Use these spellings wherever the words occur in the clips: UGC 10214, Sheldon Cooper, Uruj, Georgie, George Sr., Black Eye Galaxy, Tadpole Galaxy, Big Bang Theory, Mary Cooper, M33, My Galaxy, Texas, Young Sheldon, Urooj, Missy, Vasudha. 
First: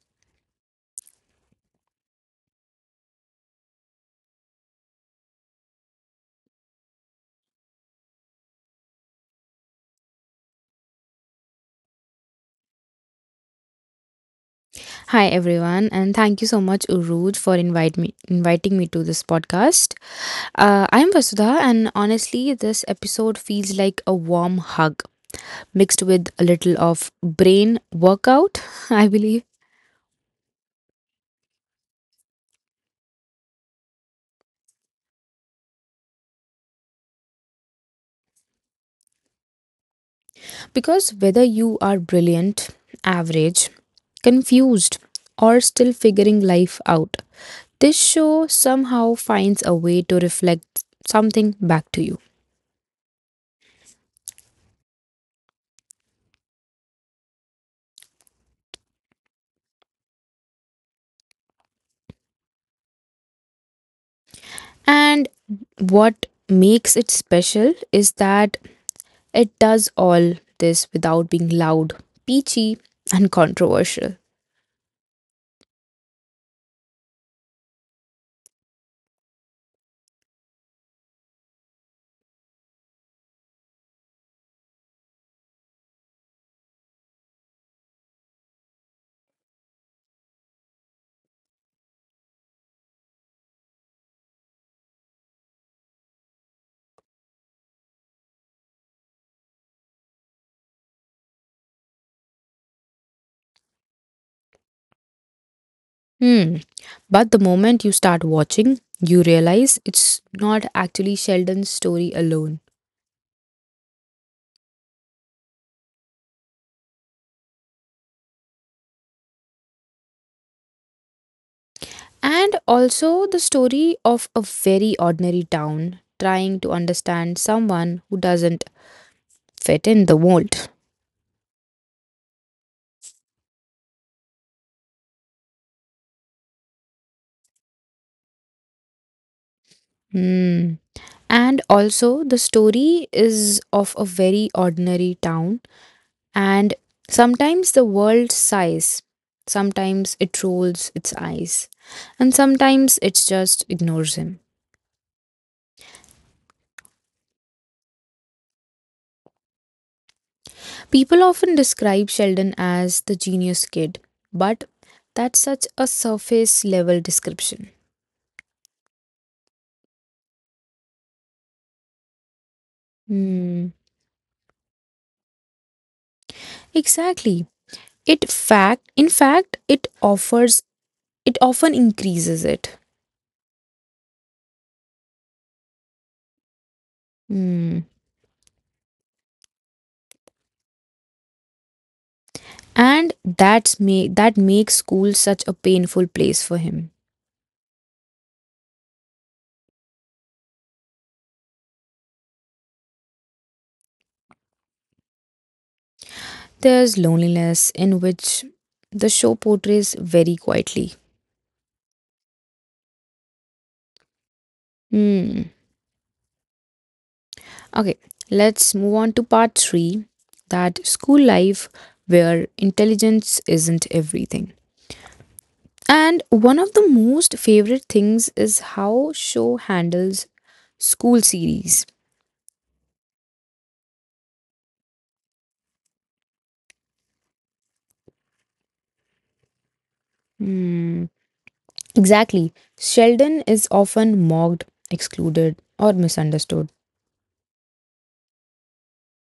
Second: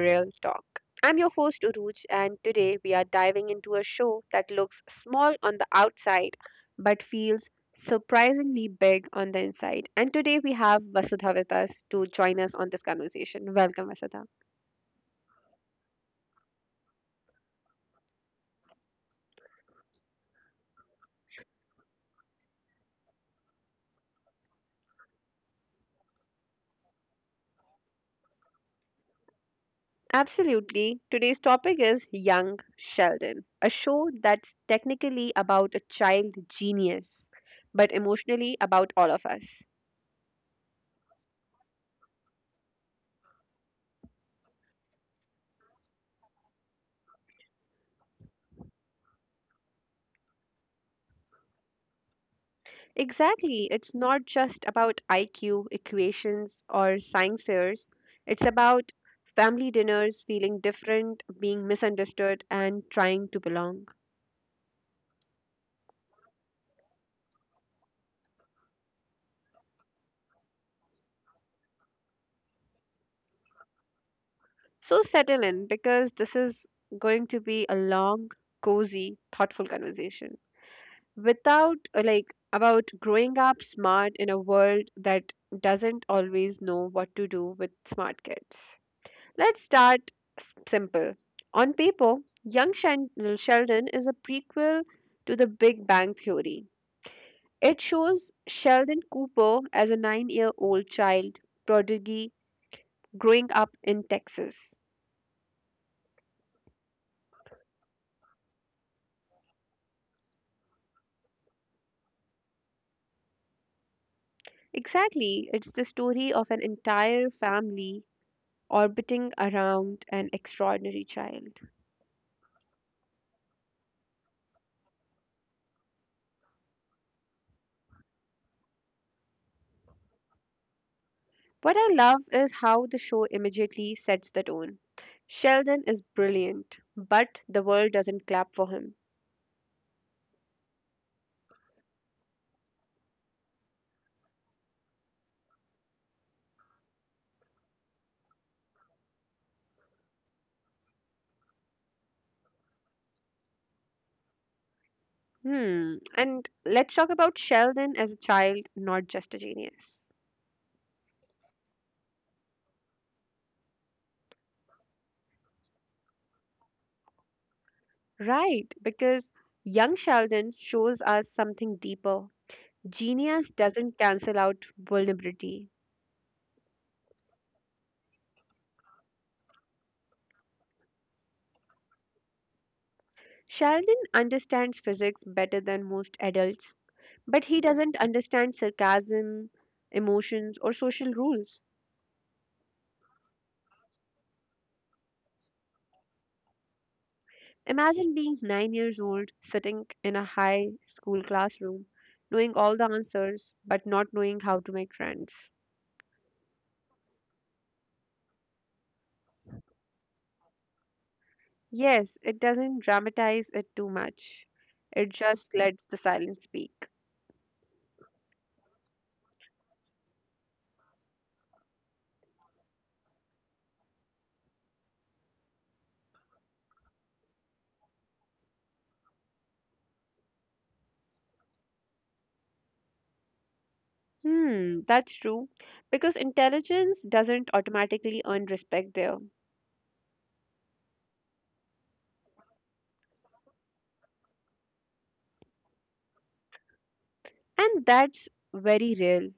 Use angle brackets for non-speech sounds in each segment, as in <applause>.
Real Talk. I'm your host, Uruj, and today we are diving into a show that looks small on the outside but feels surprisingly big on the inside. And today we have Vasudha with us to join us on this conversation. Welcome, Vasudha. Hi everyone, and thank you so much, Urooj, for invite me inviting me to this podcast. I'm Vasudha, and honestly, this episode feels like a warm hug mixed with a little of brain workout, <laughs> I believe, Absolutely. Today's topic is Young Sheldon, a show that's technically about a child genius, but emotionally about all of us. because whether you are brilliant, average, confused, or still figuring life out, this show somehow finds a way to reflect something back to you. Exactly. It's not just about IQ equations or science fairs. It's about family dinners, feeling different, being misunderstood, and trying to belong. And what makes it special is that it does all this without being loud, peachy, and controversial. So settle in because this is going to be a long, cozy, thoughtful conversation. Without, like, About growing up smart in a world that doesn't always know what to do with smart kids. Let's start simple. On paper, Young Shen- Sheldon is a prequel to the Big Bang Theory. It shows Sheldon Cooper as a 9-year old child prodigy growing up in Texas. Hmm. But the moment you start watching, you realize it's not actually Sheldon's story alone. Exactly, it's the story of an entire family orbiting around an extraordinary child. And also the story of a very ordinary town trying to understand someone who doesn't fit in the mold. What I love is how the show immediately sets the tone. Sheldon is brilliant, but the world doesn't clap for him. Hmm. And also, the story is of a very ordinary town, and sometimes the world sighs, sometimes it rolls its eyes, and sometimes it just ignores him. Hmm. And let's talk about Sheldon as a child, not just a genius. People often describe Sheldon as the genius kid, but that's such a surface level description. Right, because young Sheldon shows us something deeper. Genius Hmm. doesn't cancel out vulnerability. Exactly. It fact in fact it offers it often increases it. Sheldon understands physics better than most adults, but he Hmm. doesn't understand sarcasm, emotions, or social rules. And that makes school such a painful place for him. Imagine being 9 years old, sitting in a high school classroom, knowing all the answers, but not knowing how to make friends. There's loneliness in which the show portrays very quietly. Yes, it doesn't dramatize it too much. It Hmm. just lets the silence speak. Okay, let's move on to part 3, that school life where intelligence isn't everything, and one of the most favorite things is how show handles school series. Hmm, that's true. Because intelligence doesn't automatically earn respect there. Hmm. Exactly, Sheldon is often mocked, excluded, or misunderstood. And that's very real.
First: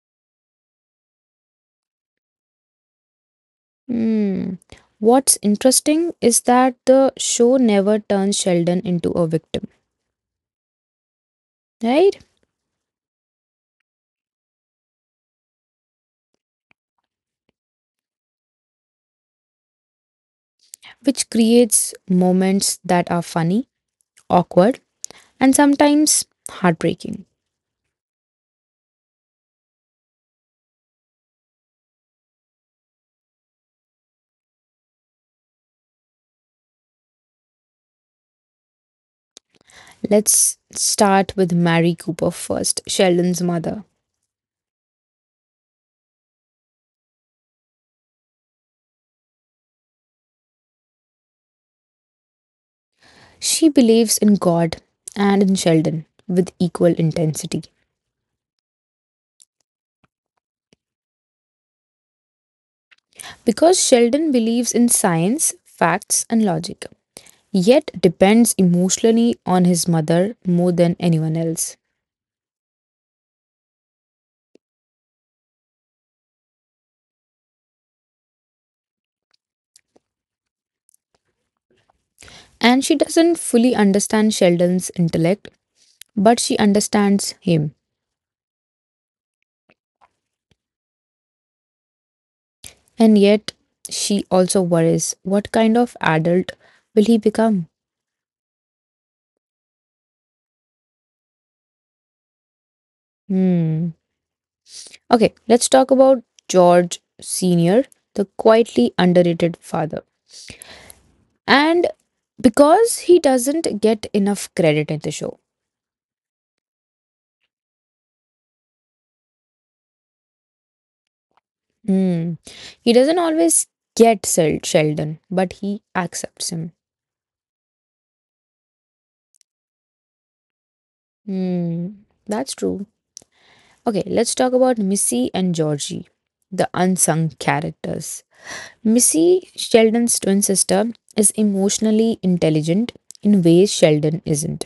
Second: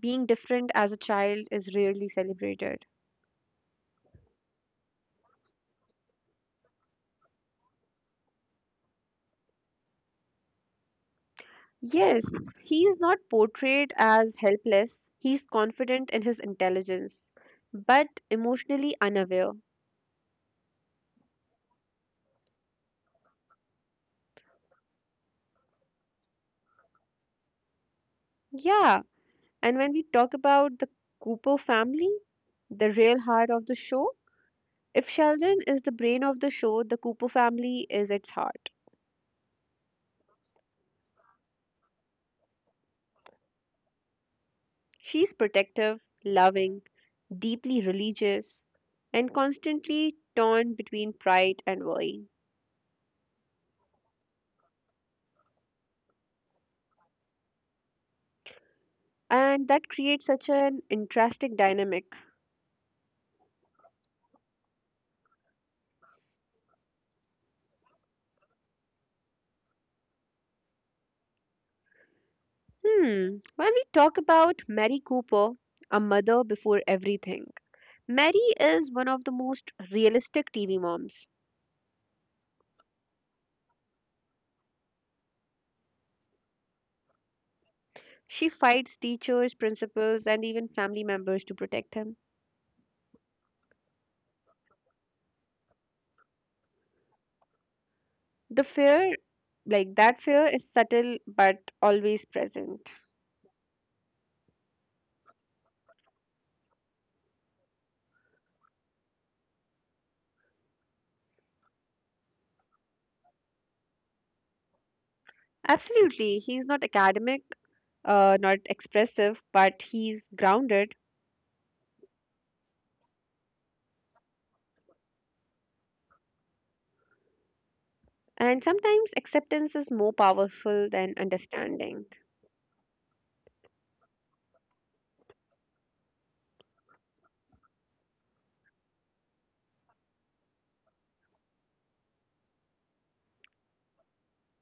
Being different as a child is rarely celebrated. Hmm. What's interesting is that the show never turns Sheldon into a victim, right? Yes, he is not portrayed as helpless. He's confident in his intelligence, but emotionally unaware. Which creates moments that are funny, awkward, and sometimes heartbreaking. Yeah, and when we talk about the Cooper family, the real heart of the show, if Sheldon is the brain of the show, the Cooper family is its heart. Let's start with Mary Cooper first, Sheldon's mother. She's protective, loving, deeply religious, and constantly torn between pride and worry. She believes in God and in Sheldon with equal intensity, And that creates such an interesting dynamic. because Sheldon believes in science, facts, and logic, yet depends emotionally on his mother more than anyone else. Hmm, when we talk about Mary Cooper, a mother before everything, Mary is one of the most realistic TV moms. And she doesn't fully understand Sheldon's intellect, but she understands him. She fights teachers, principals, and even family members to protect him. And yet, she also worries, what kind of adult will he become? The fear, like that fear, is subtle but always present. Hmm. Okay, let's talk about George Sr., the quietly underrated father. And because he doesn't get enough credit in the show, Absolutely. He's not academic, not expressive, but he's grounded. hmm, he doesn't always get Sheldon, but he accepts him. And sometimes acceptance is more powerful than Hmm. understanding. That's true. Okay, let's talk about Missy and Georgie, the unsung characters. Missy, Sheldon's twin sister, is emotionally intelligent in ways Sheldon isn't.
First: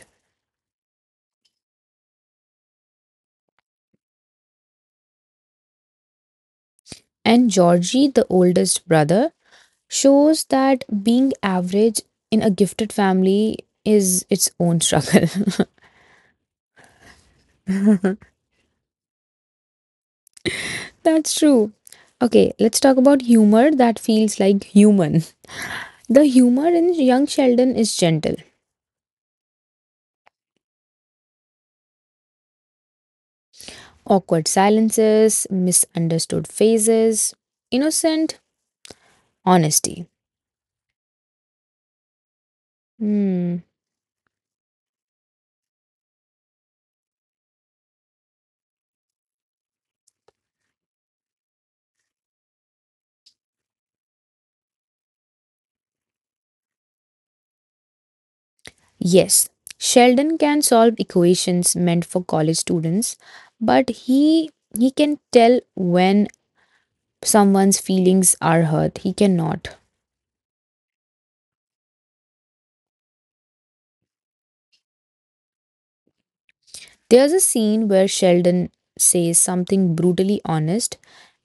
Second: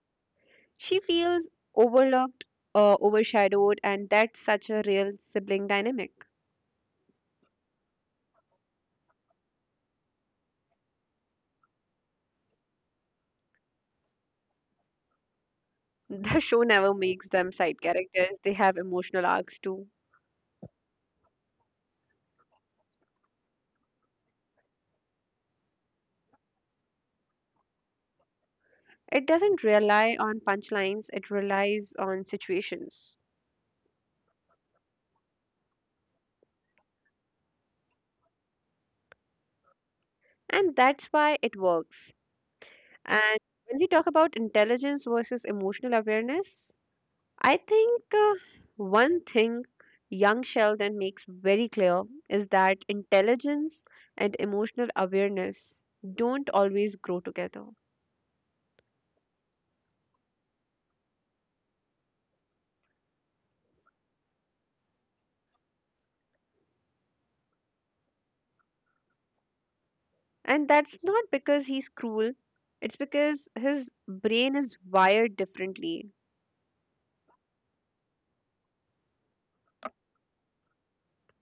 She feels overlooked, overshadowed, and that's such a real sibling dynamic. And Georgie, the oldest brother, shows that being average in a gifted family is its own struggle. <laughs> The show never makes them side <laughs> characters, they have emotional arcs too. That's true. Okay, let's talk about humor that feels like human. The humor in young Sheldon is gentle, It doesn't rely on punchlines, it relies on situations. awkward silences, misunderstood faces, innocent honesty. And that's why it works. And Hmm. when we talk about intelligence versus emotional awareness, I think one thing young Sheldon makes very clear is that intelligence and emotional awareness don't always grow together. Yes, Sheldon can solve equations meant for college students, but he can tell when someone's feelings are hurt. He cannot. And that's not because he's cruel, it's because his brain is wired differently. There's a scene where Sheldon says something brutally honest,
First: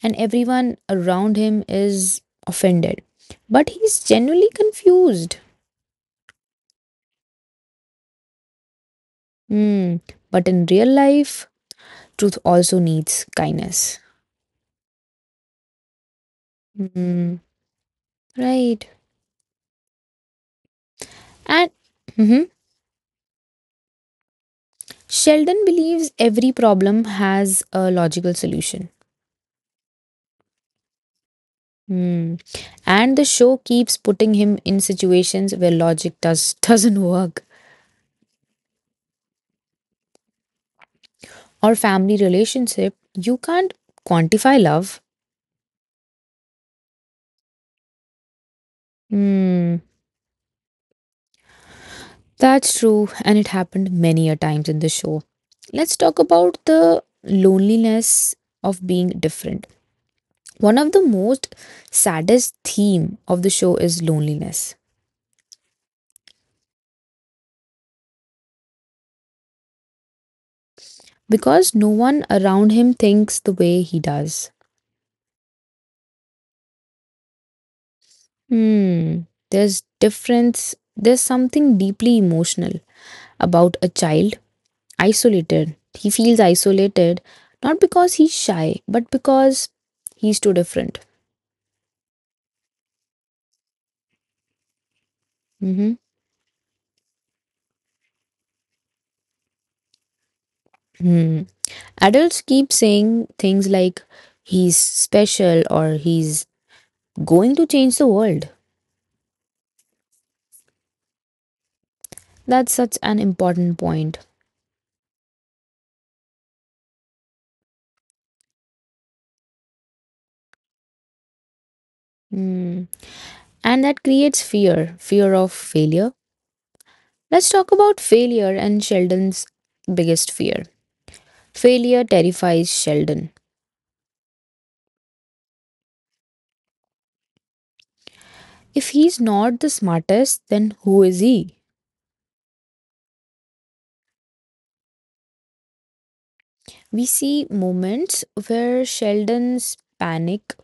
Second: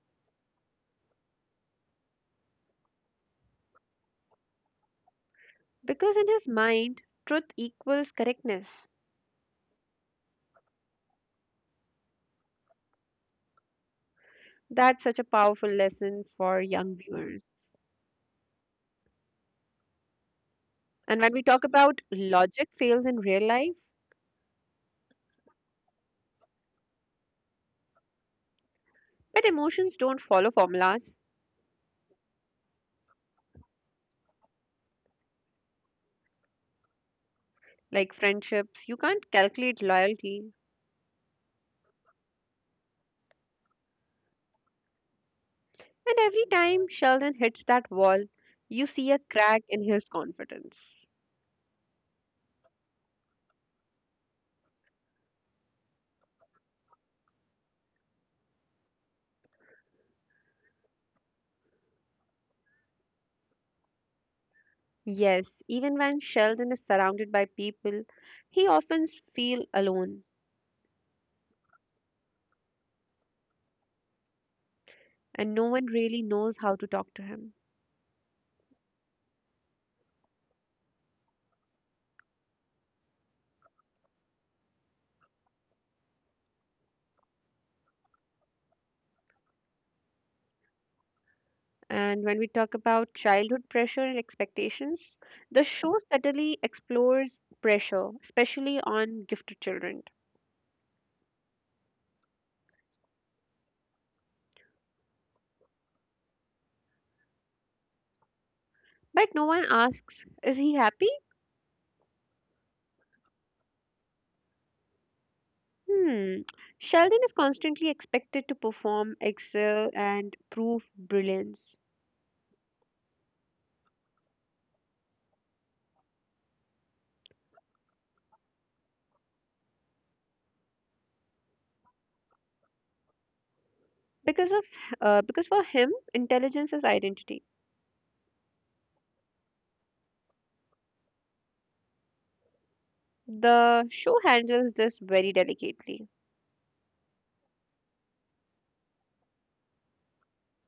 and everyone around him is offended, but he's genuinely confused. Because in his mind, truth equals correctness. Hmm. But in real life, truth also needs kindness. That's such a powerful lesson for young Hmm, viewers. right. And when we talk And about mhm. logic fails in real life, Sheldon believes every problem has a logical solution. but emotions don't follow formulas Hmm. And the show keeps putting him in situations where logic doesn't work. like friendships. You can't calculate loyalty. Or family relationship, you can't quantify love. And every time Sheldon hits that wall, you see a crack in Hmm. his confidence. That's true, and it happened many a times in the show. Let's talk about the loneliness of being different. One of the most saddest theme of the show is loneliness, Yes, even when Sheldon is surrounded by people, he often feels alone because no one around him thinks the way he does. and no one really knows how to talk to him. Hmm, there's difference. There's something deeply emotional about a child isolated. He feels isolated Not because he's shy, but because he's too different. And when we talk about childhood pressure and expectations, the show Mhm. subtly explores pressure, especially on gifted children. Hmm. Adults keep saying things like he's special or he's going to change the world. But no one asks, is he happy? That's such an important point. Hmm. Sheldon is constantly expected to perform, excel, and prove brilliance. Mm. And that creates fear of failure. Let's talk about failure and Sheldon's biggest fear. Failure terrifies Sheldon. Because of because for him, intelligence is identity. If he's not the smartest, then who is he? The show handles this very delicately. We see moments where Sheldon's panic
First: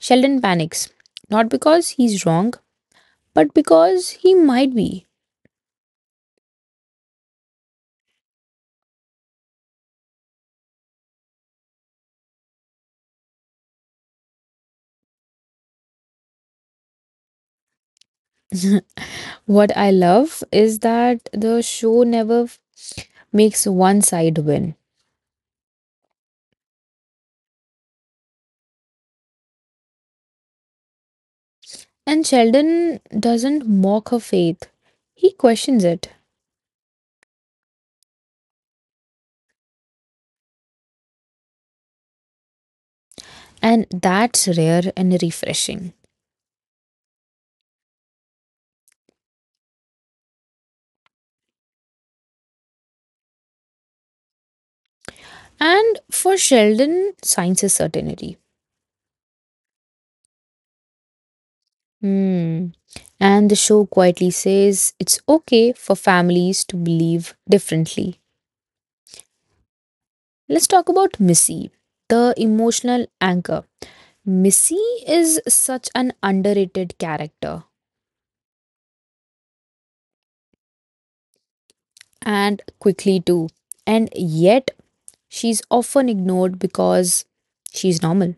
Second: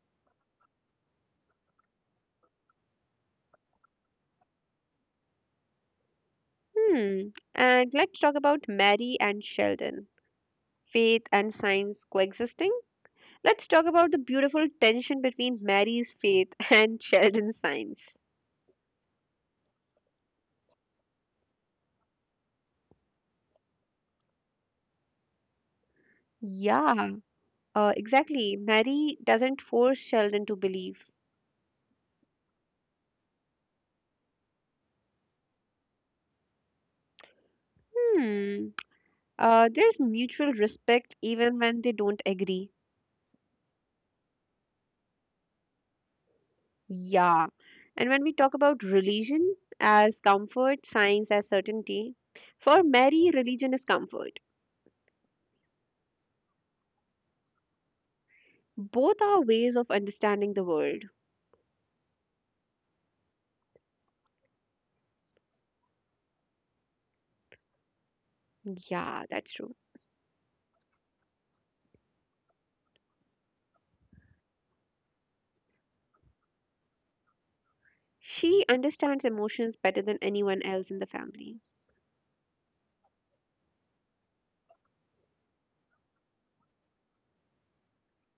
Sheldon panics not because he's wrong but because he might be. Hmm. And let's talk about Mary and Sheldon. Faith and science coexisting. Let's talk about the beautiful tension between Mary's faith <laughs> and Sheldon's science. What I love is that the show never makes one side win. Yeah, exactly. Mary doesn't force Sheldon to believe. And Sheldon doesn't mock her faith, he questions it. Hmm. There's mutual respect even when they don't agree. And that's rare and refreshing. Yeah. And when we talk about religion as comfort, science as certainty, for Mary, religion is comfort. And for Sheldon, science is certainty. Both are ways of understanding the world. Hmm. And the show quietly says it's okay for families to believe differently. Yeah, that's true. Let's talk about Missy, the emotional anchor. Missy is such an underrated character, She understands emotions better than anyone else in the family. and quickly too. And yet, she's often ignored because she's normal.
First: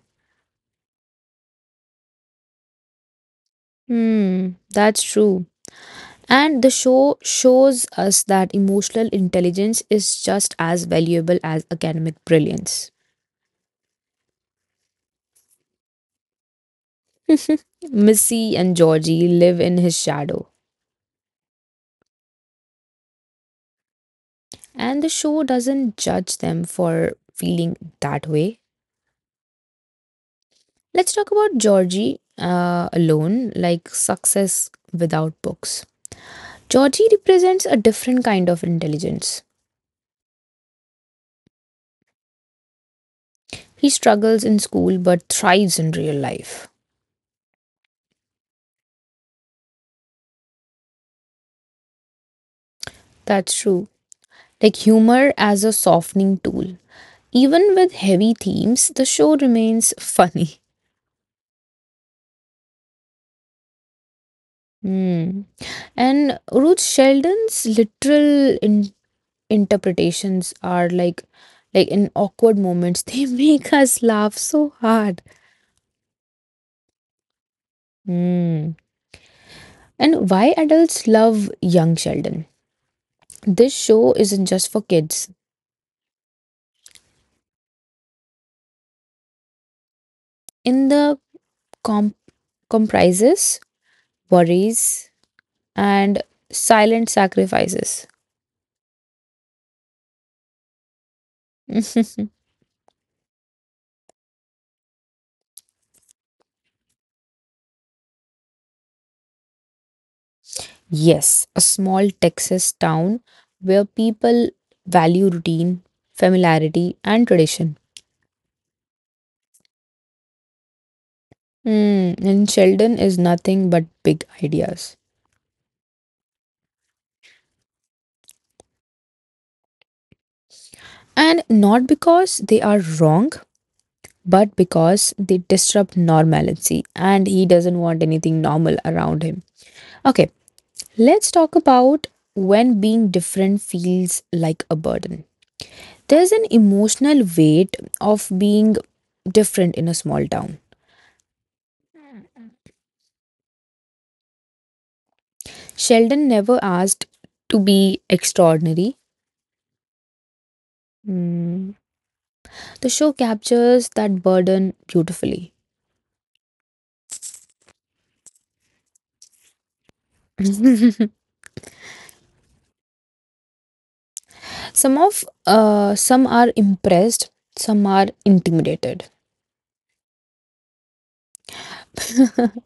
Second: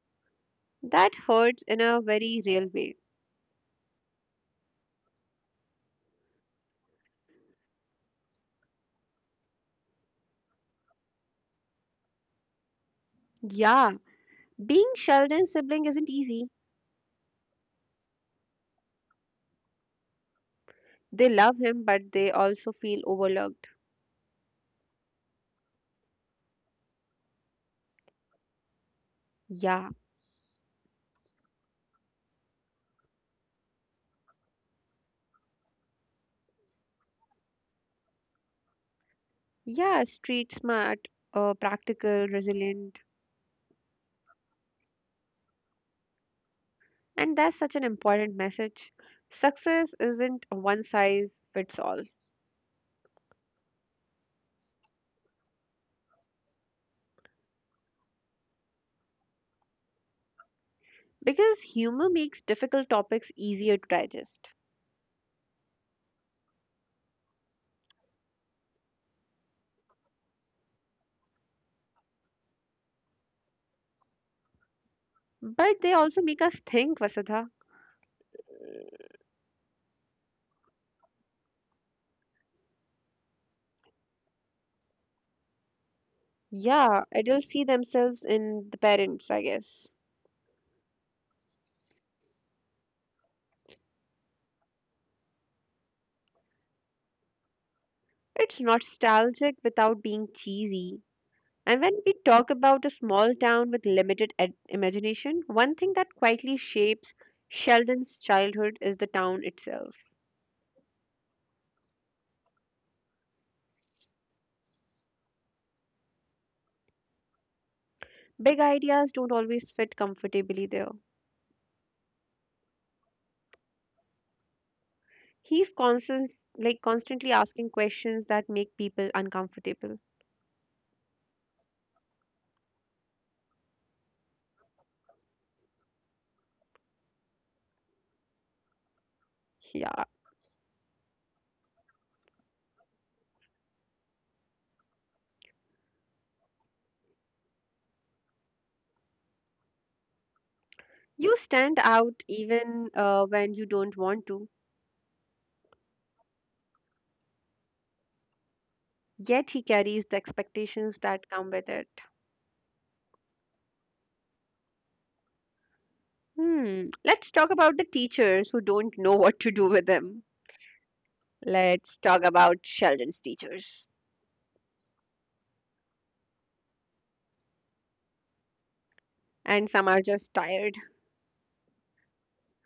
That hurts in a very real way. Hmm, that's true. And the show shows us that emotional intelligence is just as valuable as academic brilliance. Yeah, being Sheldon's sibling isn't easy. <laughs> Missy and Georgie live in his shadow, They love him, but they also feel overlooked. and the show doesn't judge them for feeling that way. Yeah, Let's talk about Georgie alone, like success without books. Georgie represents a different kind of intelligence. yeah, street smart, practical, resilient. He struggles in school but thrives in real life. And that's such an important message. Success isn't a one size fits all That's true. Like humor as a softening tool. Even with heavy themes, the show remains <laughs> funny. because humor makes difficult topics easier to digest. Hmm. And Ruth Sheldon's literal interpretations are like, in awkward moments, <laughs> they make us laugh so hard. But they also make us think, Vasudha. Hmm. And why adults love young Sheldon? This show isn't just for kids. Yeah, adults see themselves in the parents, I guess. In the com- comprises worries and silent sacrifices. It's nostalgic without being cheesy. And when we <laughs> talk about a small town with limited imagination, one thing that quietly shapes Sheldon's childhood is the town itself. Yes, a small Texas town where people value routine, familiarity, and tradition. Big ideas don't always fit comfortably there. Hmm, and Sheldon is nothing but big ideas. He's constant, like Constantly asking questions that make people uncomfortable. And not because they are wrong, but because they disrupt normalcy and he doesn't want anything normal around him. Yeah, Okay, let's talk about when being different feels like a burden. There's an emotional weight of being different in a small town. you stand out even when you don't want to. Sheldon never asked to be extraordinary. Yet he carries the expectations that come with Mm. it. The show captures that burden beautifully. Hmm. Let's talk about the teachers who don't know what to do with them. <laughs> Let's talk about Sheldon's teachers. Some of some are impressed, some are intimidated. And some are just tired, <laughs>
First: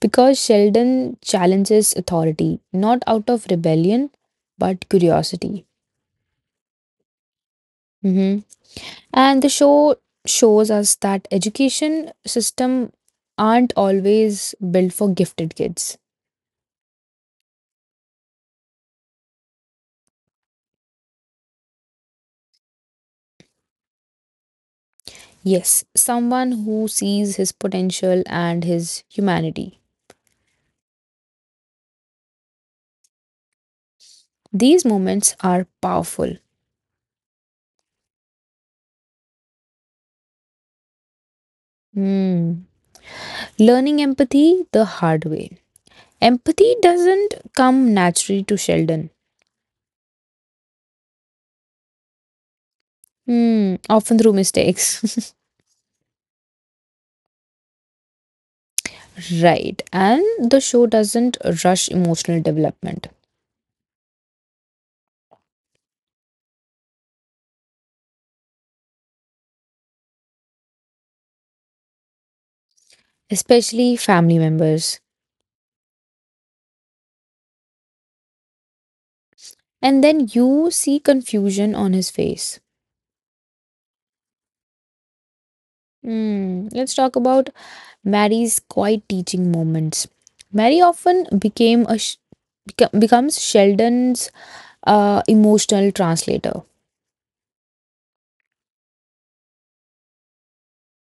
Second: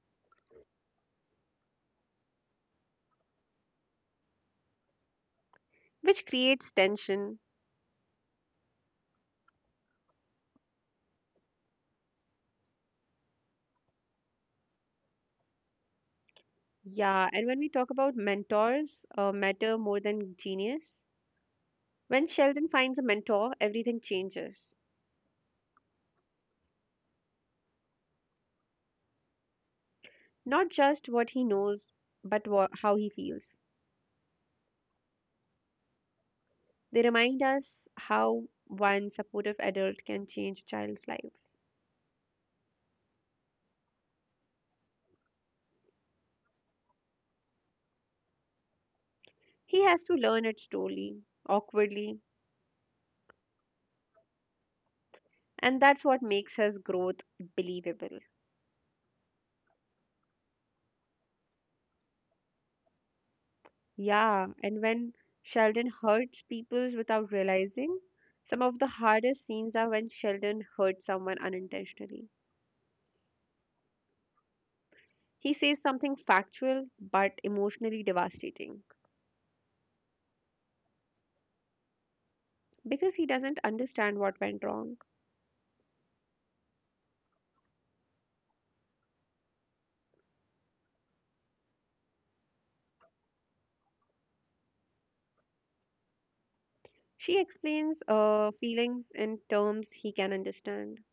Because Sheldon challenges authority not out of rebellion but curiosity. which creates tension. Mhm. And the show shows us that education system aren't always built for gifted kids. Yeah, and when we talk about mentors, matter more than genius. When Sheldon finds a mentor, everything changes. Yes, someone who sees his potential and his humanity. Not just what he knows, but how he feels. These moments are powerful. They remind us how one supportive adult can change a child's life. Hmm. Learning empathy the hard way. Empathy doesn't come naturally to Sheldon. He has to learn it slowly, awkwardly, Hmm. Often through mistakes. and that's what makes his growth believable. <laughs> Right. And the show doesn't rush emotional development, Yeah, and when Sheldon hurts people without realizing, some of the hardest scenes are when Sheldon hurts someone unintentionally. especially family members. He says something factual but emotionally devastating And then you see confusion on his face. because he doesn't understand what went wrong. Hmm. Let's talk about Mary's quiet teaching moments. Mary often became a sh- beco- becomes Sheldon's emotional translator, She explains feelings in terms he can understand,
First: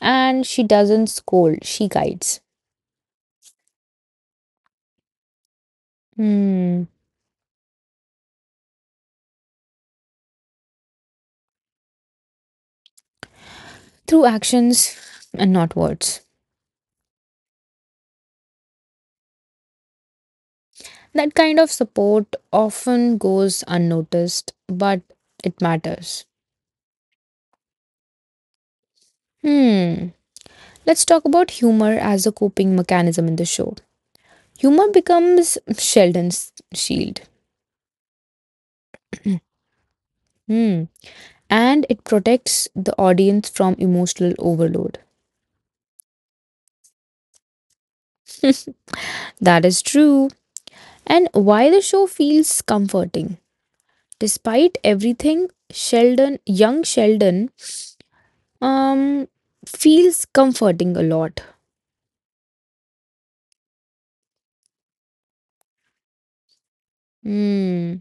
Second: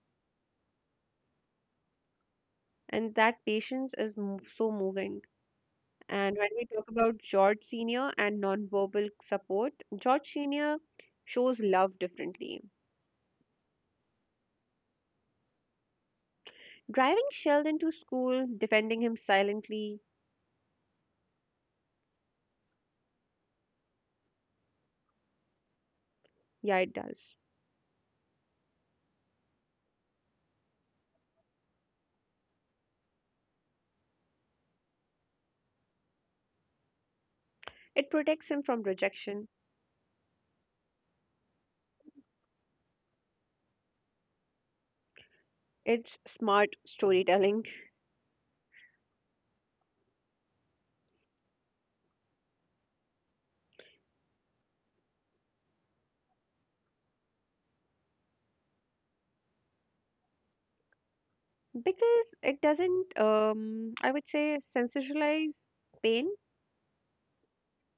and she doesn't scold; she guides. and that patience is so moving. And when we Hmm. talk about George Sr. and nonverbal support, George Sr. shows love differently. Through actions and not words. Driving Sheldon to school, defending him silently, That kind of support often goes unnoticed, but it matters. yeah, it does. Hmm. Let's talk about humor as a coping mechanism in the show. Humor becomes Sheldon's shield. It protects him from rejection. Hmm. And it protects the audience from emotional overload. It's smart storytelling. That is true. And why the show feels comforting. Despite everything, Sheldon, young Sheldon, um, feels comforting a lot. Because it doesn't, I would say, sensationalize pain, Hmm.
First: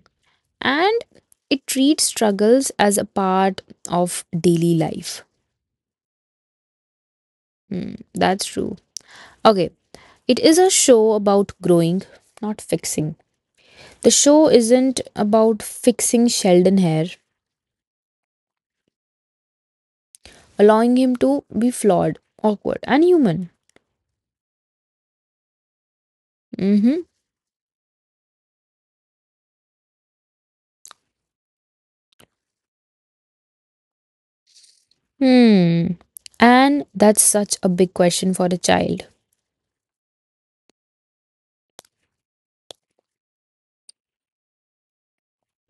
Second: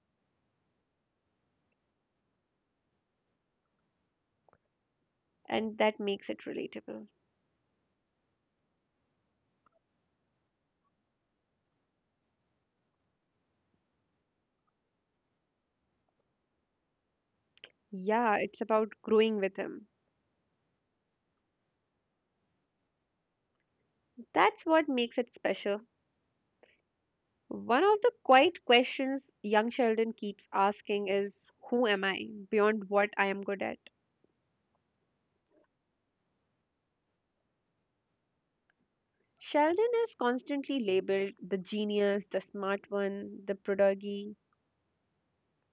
And it treats struggles as a part of daily life. and that makes it relatable. Hmm, that's true. Okay, it is a show about growing, not fixing. The show isn't about fixing Sheldon hair, Yeah, it's about growing with him. allowing him to be flawed, awkward, and human. That's what makes it special. Mm-hmm. One of the quiet questions young Sheldon keeps asking is who am I beyond what I am good at? Hmm. And that's such a big question for a child. Sheldon is constantly labeled the genius, the smart one, the prodigy,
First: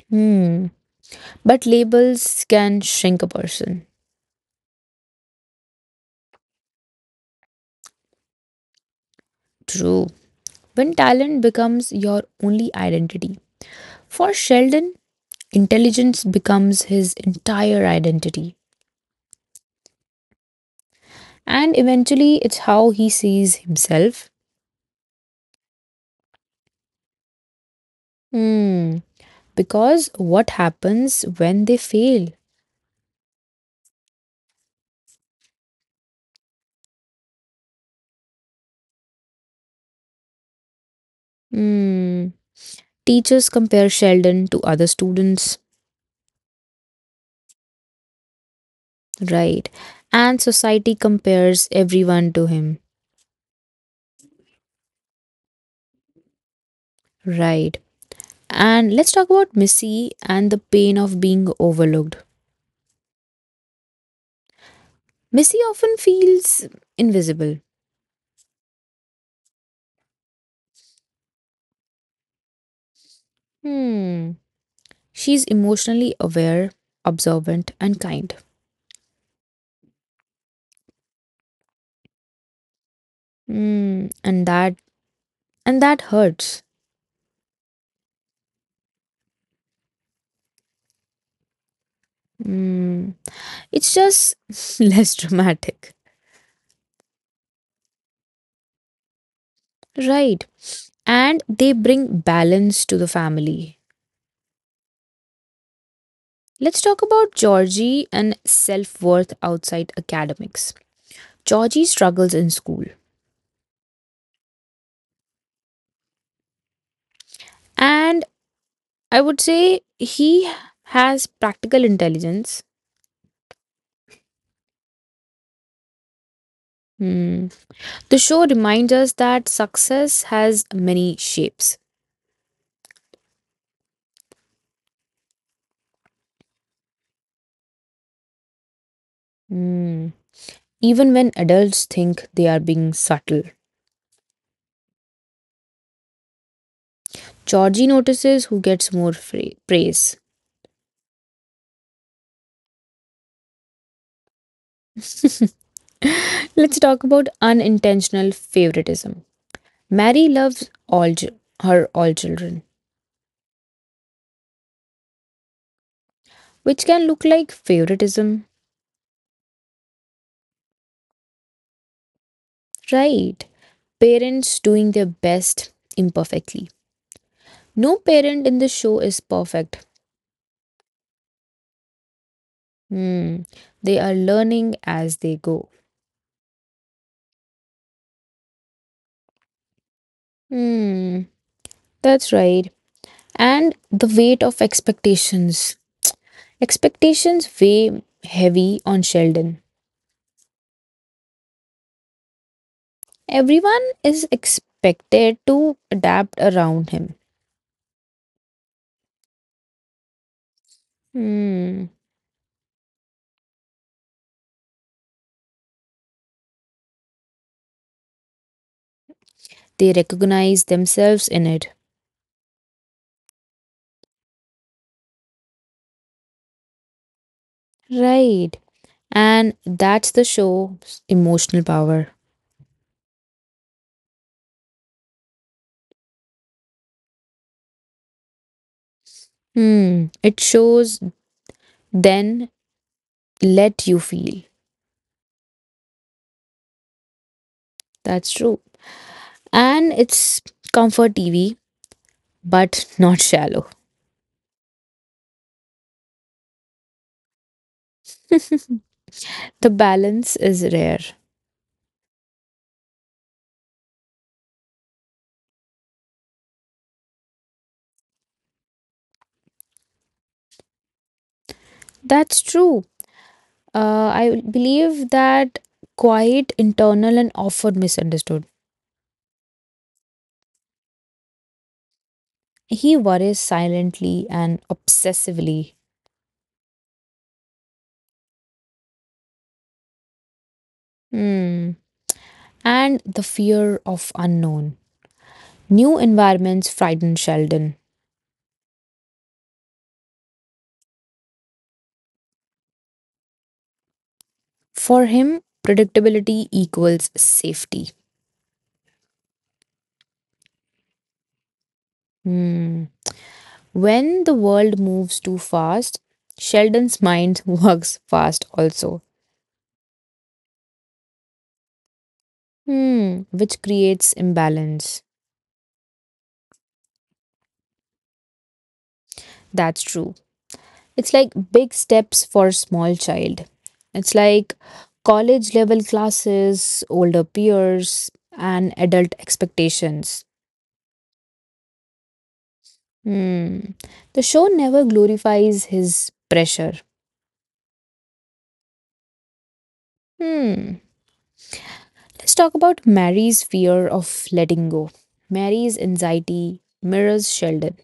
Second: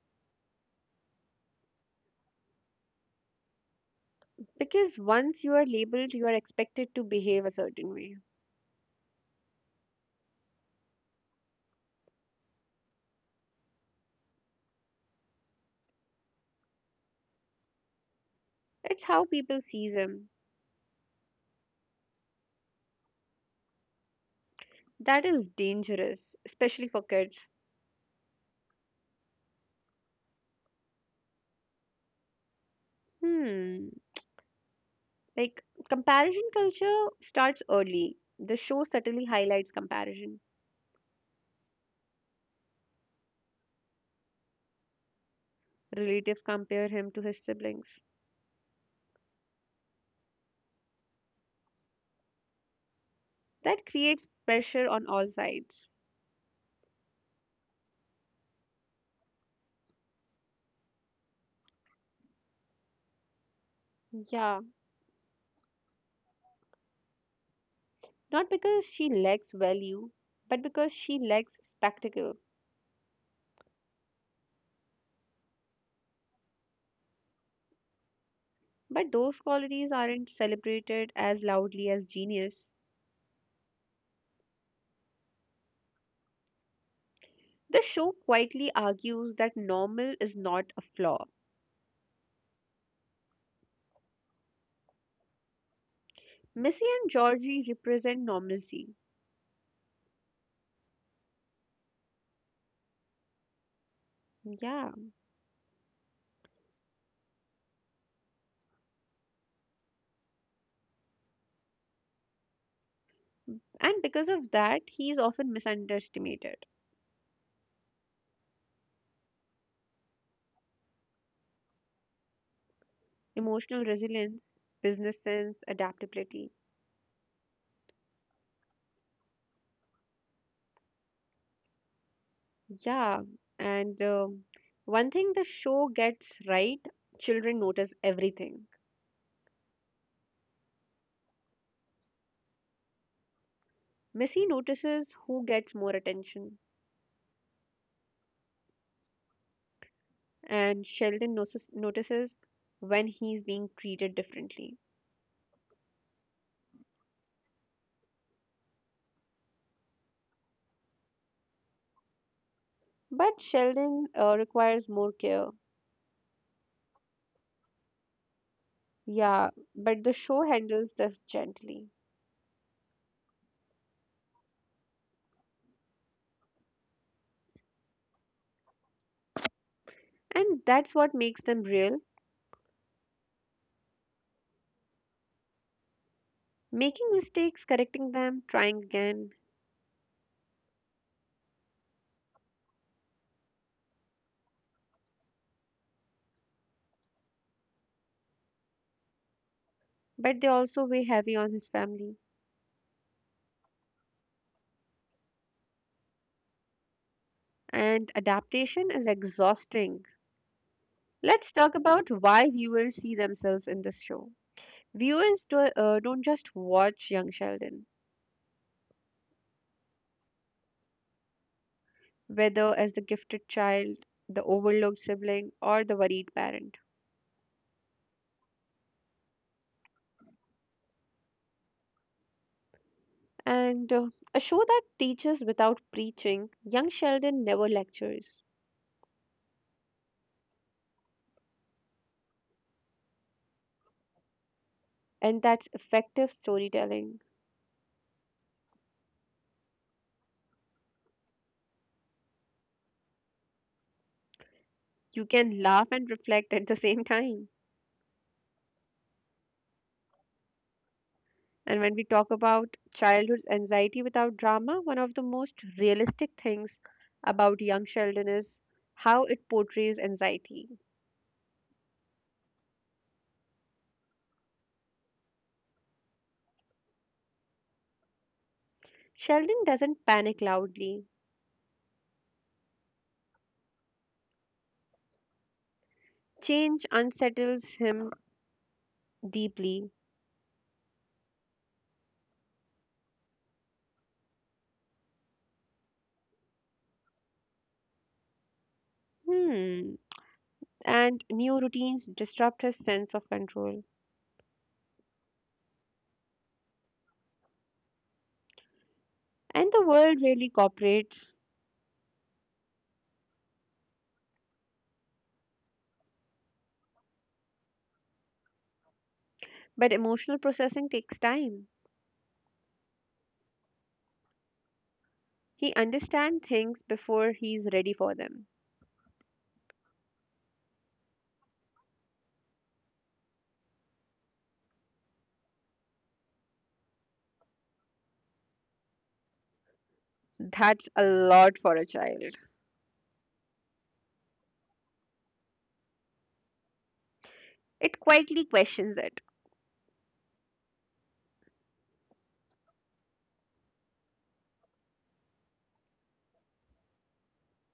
Hmm. But labels can shrink a person. because once you are labeled, you are expected to behave a certain way. True. When talent becomes your only identity. For Sheldon, intelligence becomes his entire identity. It's how people sees him. And eventually, it's how he sees himself. That is dangerous, especially for kids. Hmm. Because what happens when they fail? Hmm. Like comparison culture starts early. The show subtly highlights comparison. Hmm. Teachers compare Sheldon to other students, Relatives compare him to his siblings. right? And society compares everyone to him, That creates pressure on all sides. right? And let's talk about Missy and the pain of being overlooked. Yeah, Missy often feels invisible. not because she lacks value, but because she lacks spectacle. Hmm. She's emotionally aware, observant, and kind. But those qualities aren't celebrated as loudly as genius. Hmm. And that hurts. The show quietly argues that normal is not a flaw. Hmm. It's just <laughs> less dramatic, Missy and Georgie represent normalcy. right? And they bring balance to the family. Yeah. Let's talk about Georgie and self worth outside academics. Georgie struggles in school, And because of that, he is often misunderestimated. and I would say he has practical intelligence. Emotional resilience, business sense, adaptability. Hmm. The show reminds us that success has many shapes. Yeah. And one thing the show gets right, children notice everything. Hmm. Even when adults think they are being subtle. Missy notices who gets more attention, Georgie notices who gets more praise. and Sheldon notices when he's being treated differently. <laughs> Let's talk about unintentional favoritism. Mary loves her all children, But Sheldon requires more care. which can look like favoritism, Yeah, but the show handles this gently. right? Parents doing their best imperfectly. No parent in the show is perfect. And that's what makes them real. Hmm. They are learning as they go. Making mistakes, correcting them, trying again. Hmm. That's right. And the weight of expectations. Expectations weigh heavy on Sheldon. But they also weigh heavy on his family. Everyone is expected to adapt around him. And adaptation is exhausting. Let's talk Hmm. about why viewers see themselves in this show. Viewers don't just watch young Sheldon, They recognize themselves in it. whether as the gifted child, the overlooked sibling, or the worried parent, Right. And that's the show's emotional power. and a show that teaches without preaching. Young Sheldon never lectures, Hmm. It shows then let you feel. and that's effective storytelling. That's true. And it's comfort TV, but <laughs> not shallow. You can laugh and reflect at the same time. The balance is rare. And when we talk about childhood anxiety without drama, one of the most realistic things about Young Sheldon is how it portrays anxiety. That's true. I believe that quiet, internal, and often misunderstood. Sheldon doesn't panic loudly. He worries silently and obsessively. Change unsettles him deeply. Hmm. And the fear of unknown. New environments frighten Sheldon. Hmm. And new routines disrupt his sense of control. For him, predictability equals safety. And the world really cooperates. Hmm. When the world moves too fast, Sheldon's mind <laughs> works fast also. But emotional processing takes time. Hmm. Which creates imbalance. He understands things before he's ready for them. That's true. It's like big steps for a small child. It's like college level classes, older peers, and adult expectations. That's a lot for a child. Hmm. The show never glorifies his pressure. It quietly questions it. Hmm. Let's talk about Mary's fear of letting go. Mary's anxiety mirrors Sheldon.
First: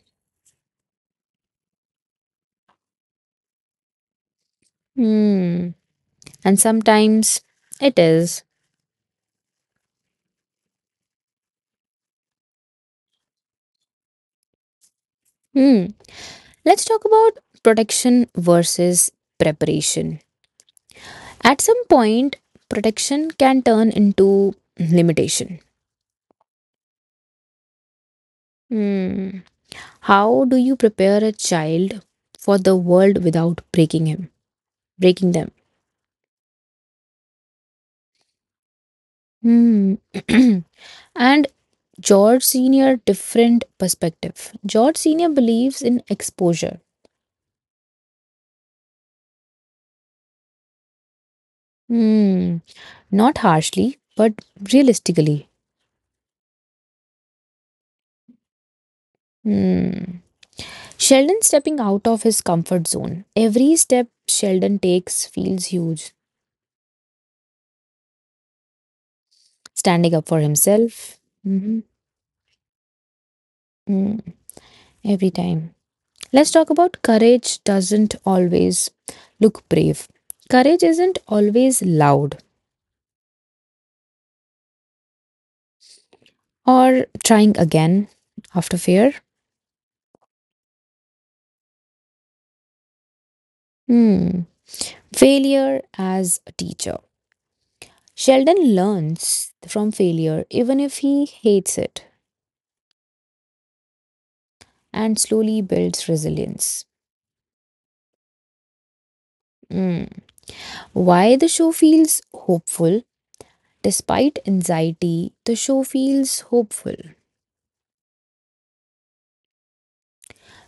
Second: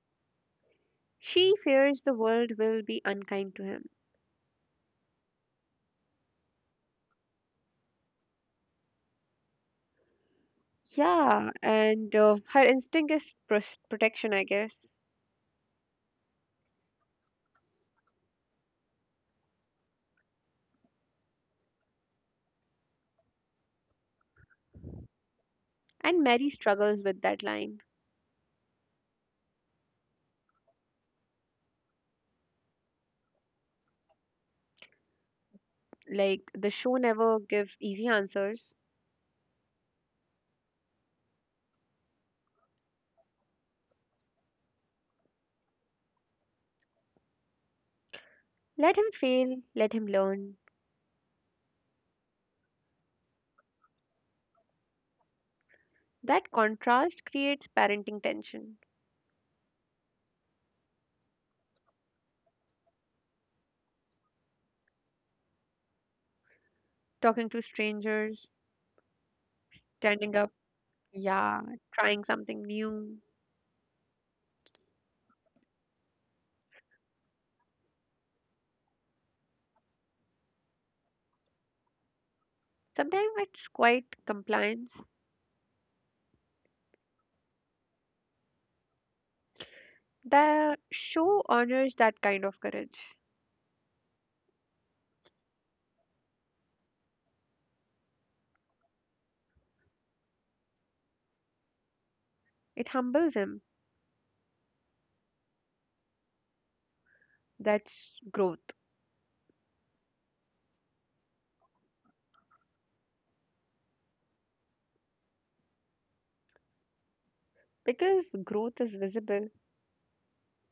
She fears the world will be unkind to him. Hmm. And sometimes it is. Yeah, and her instinct is protection, I guess. Hmm. Let's talk about protection versus preparation. At some point, protection can turn into limitation. And Mary struggles with that line. Hmm. How do you prepare a child for the world without breaking him, breaking them? Like, the show never gives easy answers. Hmm. <clears throat> And George Sr. different perspective. George Sr. believes in exposure. Let him fail, let him learn. Hmm, not harshly, but realistically. That contrast creates parenting tension. Hmm. Sheldon stepping out of his comfort zone. Every step Sheldon takes feels huge. Talking to strangers, Standing up standing for up, himself. yeah, Mhm. trying something new. Mm, every time. Let's talk about courage doesn't always look brave. Courage isn't always loud Sometimes it's quite compliance. or trying again after fear. The show honors that kind of courage. Hmm. Failure as a teacher. Sheldon learns from failure even if he hates it It humbles him. and slowly builds resilience. That's growth. Mm. Why the show feels hopeful? Despite anxiety, the show feels hopeful. Because growth is visible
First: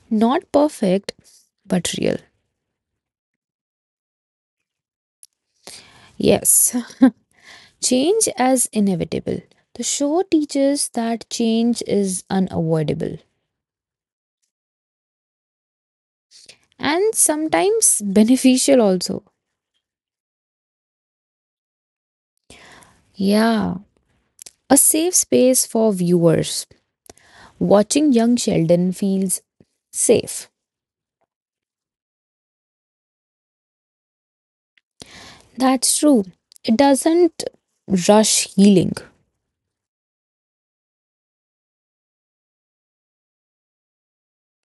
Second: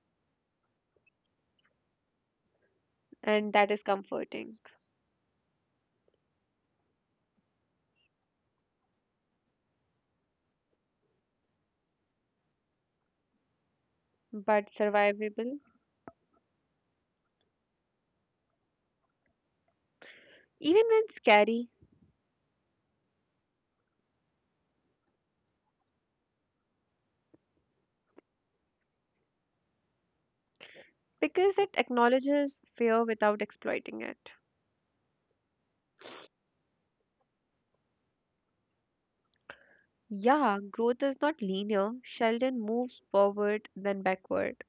Not perfect, but real. and that is comforting, Yes, change as inevitable. The show teaches that change is unavoidable but survivable, and sometimes beneficial also. even when scary, Yeah, a safe space for viewers. Watching young Sheldon feels safe. because it acknowledges fear without exploiting it. That's true. It doesn't rush healing. Yeah, growth is not linear. Sheldon moves forward, then backward.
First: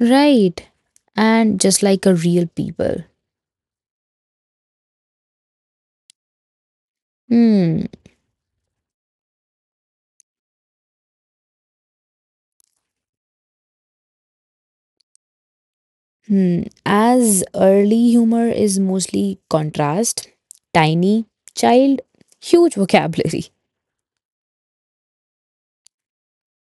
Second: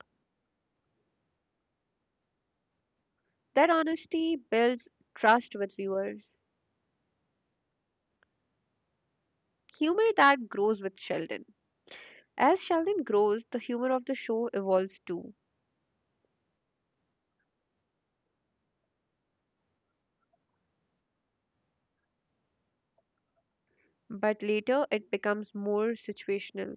Right. And just like a real people. That honesty builds trust with viewers. Hmm. Humor that grows with Sheldon. As Sheldon grows, the humor of the show evolves too, Hmm. As early humor is mostly contrast, tiny, child, huge vocabulary. but later it becomes more situational,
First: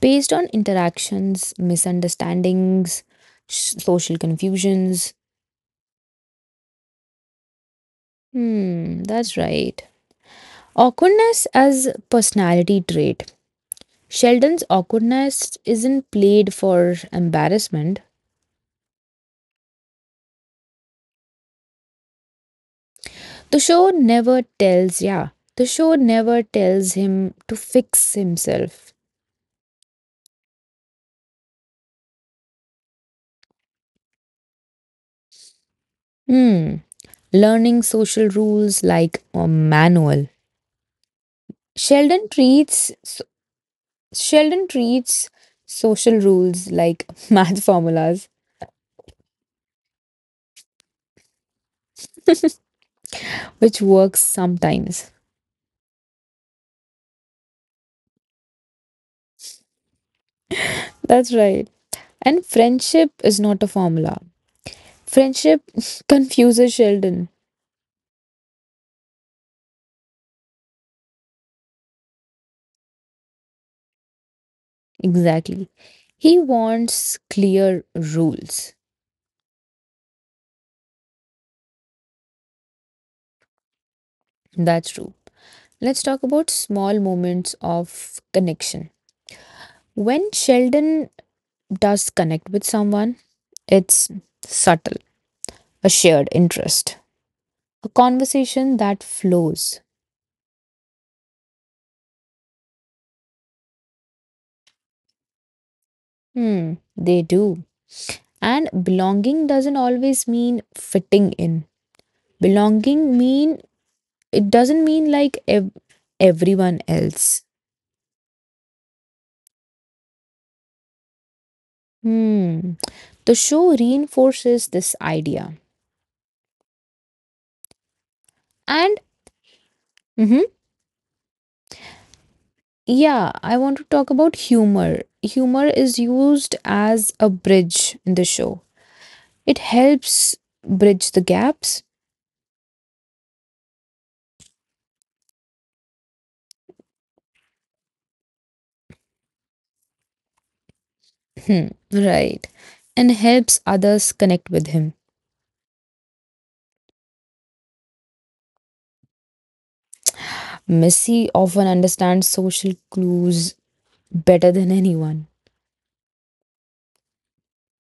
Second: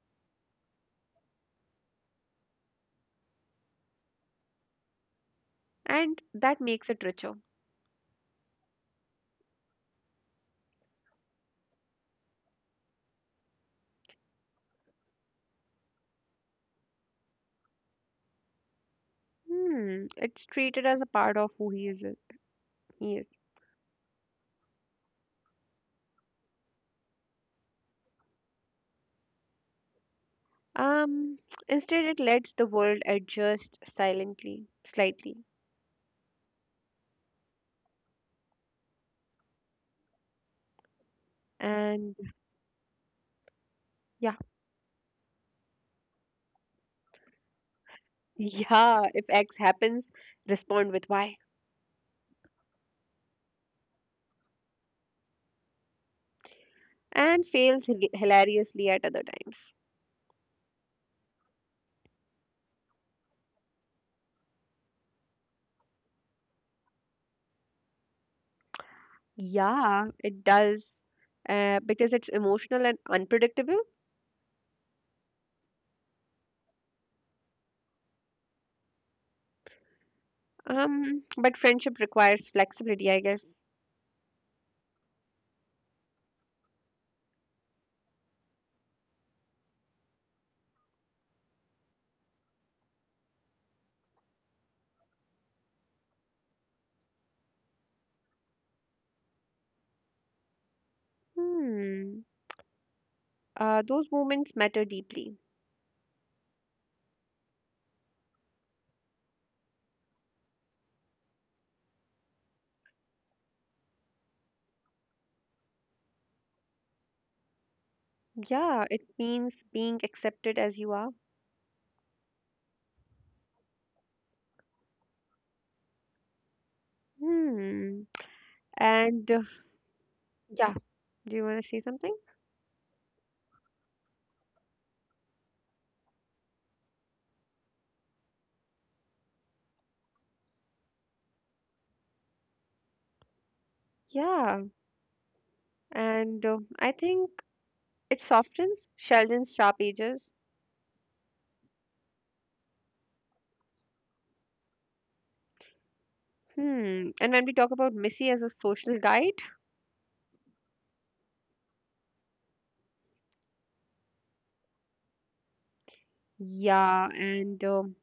Based on interactions, misunderstandings, social confusions. and that makes it richer. Hmm, that's right. Awkwardness as personality trait. Sheldon's awkwardness isn't played for embarrassment. Hmm, it's treated as a part of who he is. He is. The show never tells, yeah, the show never tells him to fix himself. Um, <tsk> Instead, it lets the world adjust silently, slightly, Hmm, learning social rules like a manual. and Sheldon treats so- yeah, Sheldon treats social rules like <laughs> math formulas, <laughs> yeah. If X happens, respond with Y, which works sometimes. and fails hilariously at other times. That's right. And friendship is not a formula. Friendship <laughs> confuses Sheldon. Yeah, it does. Because it's emotional and unpredictable. Exactly. He wants clear rules. But friendship requires flexibility, I guess. That's true. Let's talk about small moments of connection. When Sheldon does connect with someone, it's subtle, a shared interest, a conversation that flows. Hmm. Those moments matter deeply. Hmm, they do. And belonging doesn't always mean fitting in. Belonging mean it doesn't mean like everyone else. Yeah, it means being accepted as you are. Hmm. The show reinforces this idea. Hmm. And And mhm, yeah, do you want to say something? yeah, I want to talk about humor. Humor is used as a bridge in the show, it helps bridge the gaps. Yeah. And I think it softens Sheldon's sharp edges. Hmm, right. And helps others connect with him. Hmm. And when we talk about Missy as a social guide, Missy often understands social clues better than anyone. yeah, and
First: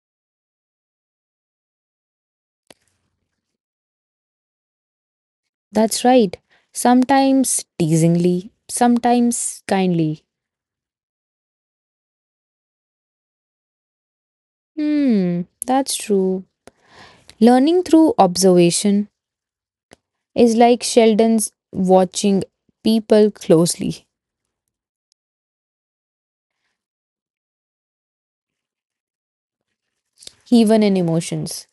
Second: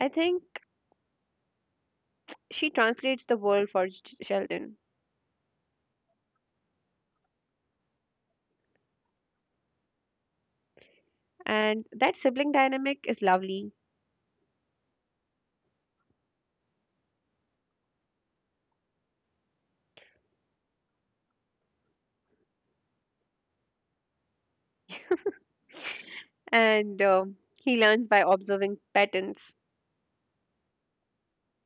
I think she translates the world for Sheldon. That's right. Sometimes teasingly, sometimes kindly. And that sibling dynamic is lovely. Hmm, that's true. Learning through observation is like Sheldon's watching people closely, And he learns by observing patterns even in emotions.